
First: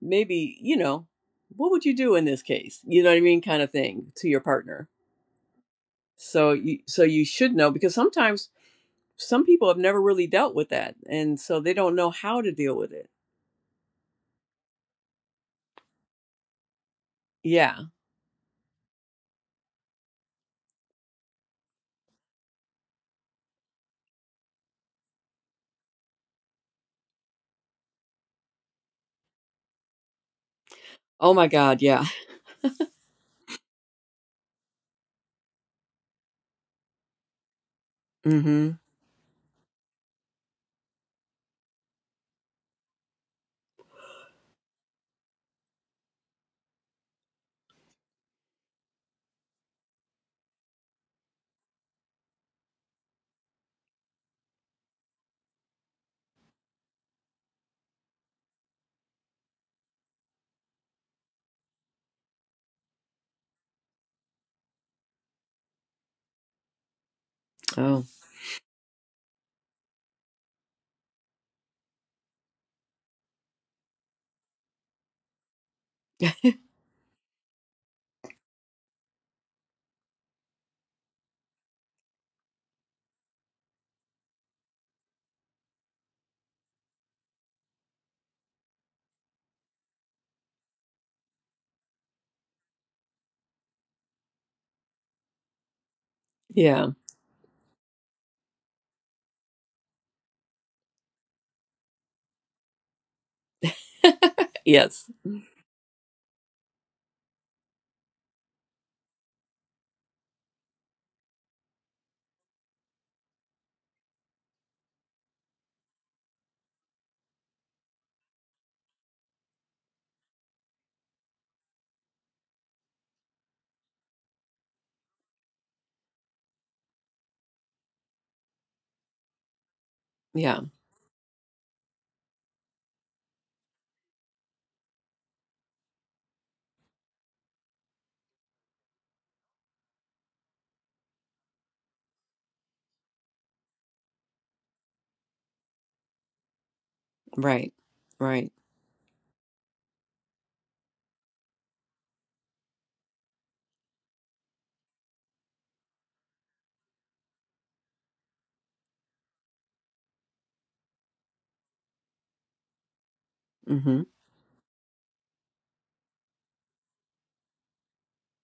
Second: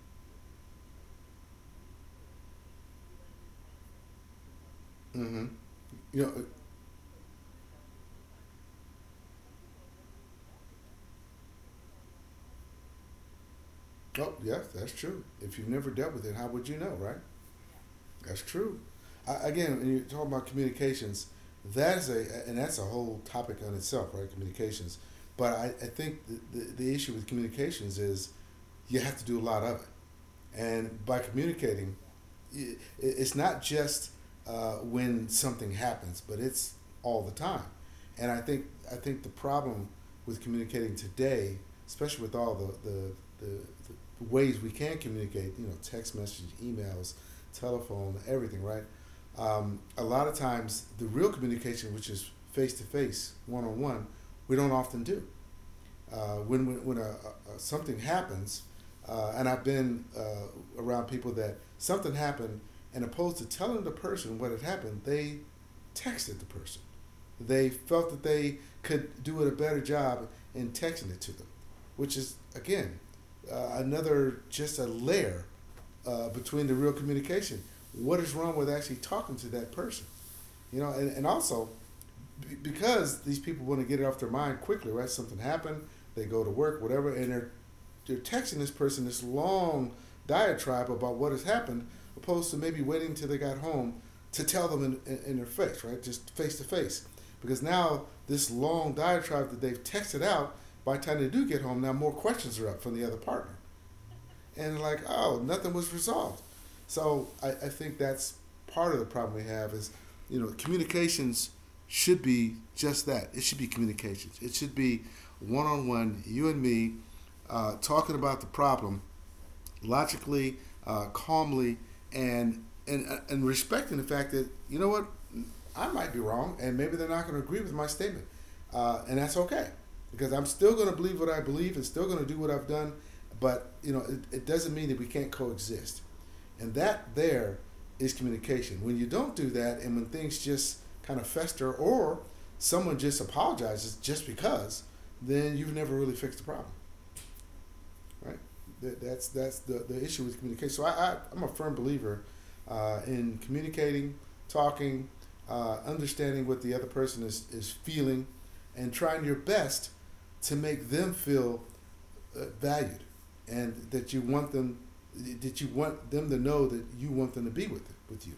maybe, you know, what would you do in this case? You know what I mean, kind of thing to your partner.
Mm-hmm. You know,
So you should know, because sometimes some people have never really dealt with that, and so they don't know how to deal with it.
oh yes, that's true. If you've never dealt with it, how would you know, right?
Yeah.
That's true. I, again, when you're talking about communications, that's a and that's a whole topic on itself, right? Communications. But I think the issue with communications is you have to do a lot of it. And by
Oh my God.
communicating,
Yeah.
it's not just when something happens, but it's all the time. And
Mm-hmm.
I think the problem with communicating today, especially with all the, the ways we can communicate, you know, text message, emails, telephone, everything, right? A lot of times, the real communication, which is face to face, one on one, we don't often do. When a something happens, and I've been around people that something happened, and opposed to telling the person what had happened, they texted the person. They
Oh.
felt that they could do it a better job in texting it to them, which is again another just a layer between the real communication. What is wrong with actually talking to that person? You know, and also because these people want to get it off their mind quickly, right? Something happened, they go to work, whatever, and they're texting this person this long diatribe about what has happened, opposed to maybe waiting until they got home to tell them in their face, right? Just face to
Yeah.
face. Because now this long diatribe that they've texted out, by the time they do get home, now more questions are up from the other partner and like
Yes.
oh nothing was resolved so I think that's part of the problem we have is you know communications should be just that, it should be communications, it should be one-on-one, you and me, talking about the problem logically, calmly, and and respecting the fact that you know what, I might be wrong, and maybe they're not going to agree with my statement, and that's okay, because I'm
Yeah.
still going to believe what I believe and still going to do what I've done, but you know it doesn't mean that we can't coexist, and that there is communication. When you don't do that, and when things just kind of fester, or someone just apologizes just because, then you've never really fixed the problem.
Right.
Right.
Right.
That's the issue with communication. So I'm a firm believer in communicating, talking, understanding what the other person is feeling, and trying your best to make them feel valued, and
Mm-hmm.
that you want them to know that you want them to be with you.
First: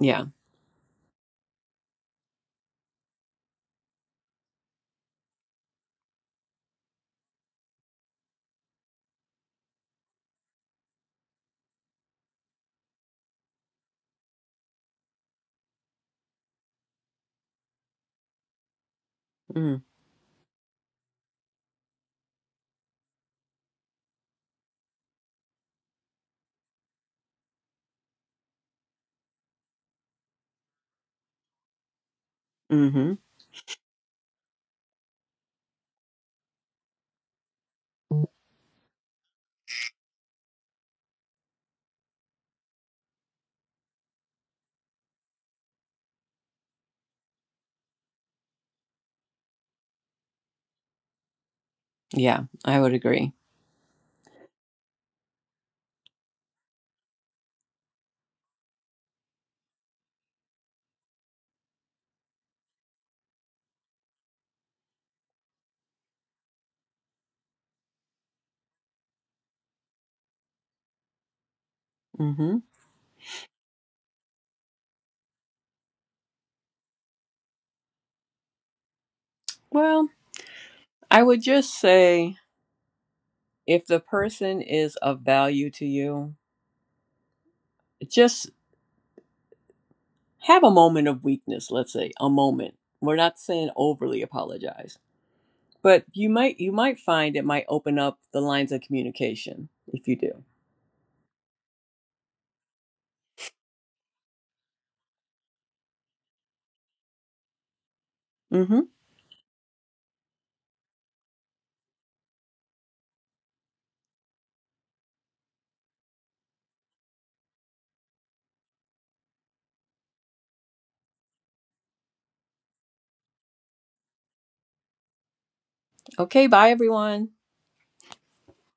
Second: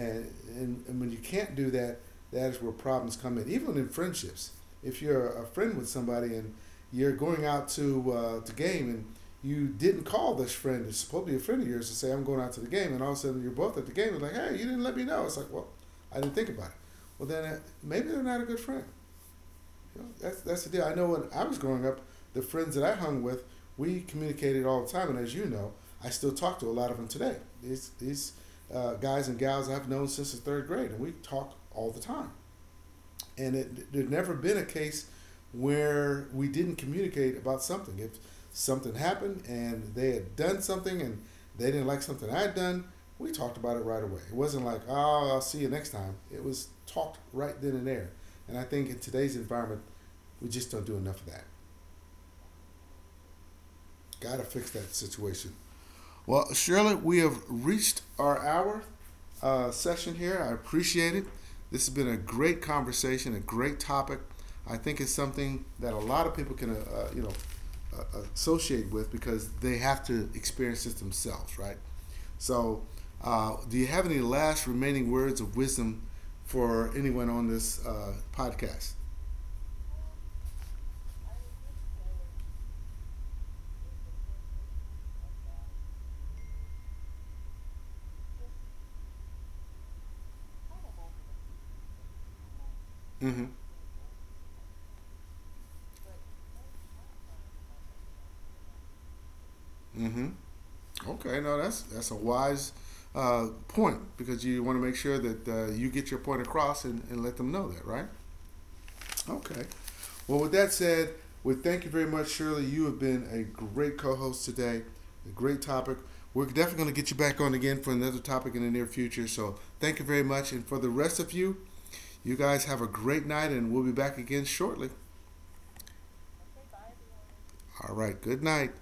Yeah.
and, And when you can't do that, that is where problems come in, even in friendships. If you're a friend with somebody and you're going out to game and you didn't call this friend, it's supposed to be a friend of yours, to say, I'm going out to the game, and all of a sudden you're both at the game, and like, hey, you didn't let me know. It's like, well, I didn't think about it. Well, then maybe they're not a good friend.
Mm.
You know, that's the deal. I know when I was growing up, the friends that I hung with, we communicated all the time, and as you know, I still talk to a lot of them today. These guys and gals I've known since the third grade, and we talk all the time
Hmm.
and it, there'd never been a case where we didn't communicate about something. If something happened and they had done something and they didn't like something I had done, we talked about it right away. It wasn't like, oh, I'll see you next time. It was talked right then and there. And I think in today's environment, we just don't do enough of that.
Yeah, I would agree.
Got to fix that situation. Well, Shirley, we have reached our hour session here. I appreciate it. This has been a great conversation, a great topic. I think it's something that a lot of people can, you know, associate with because they have to experience this themselves, right?
Hmm.
So, do you have any last remaining words of wisdom for anyone on this podcast?
Well, I would just say if the person is of value to you, just have a moment of weakness, let's say, a moment. We're not
Mm-hmm.
saying overly apologize, but you might find it might open up the lines of communication if you
Mm-hmm.
do.
Okay, no, that's a wise point because you want to make sure that you get your point across, and let them know that, right?
Hmm.
Okay. Well, with that said, we thank you very much, Shirley. You have been a great co-host today. A great topic. We're definitely going to get you back on again for another topic in the near future. So thank you very much, and for the rest of you, you guys have a great night, and we'll be back again shortly.
Okay, bye everyone.
All right. Good night.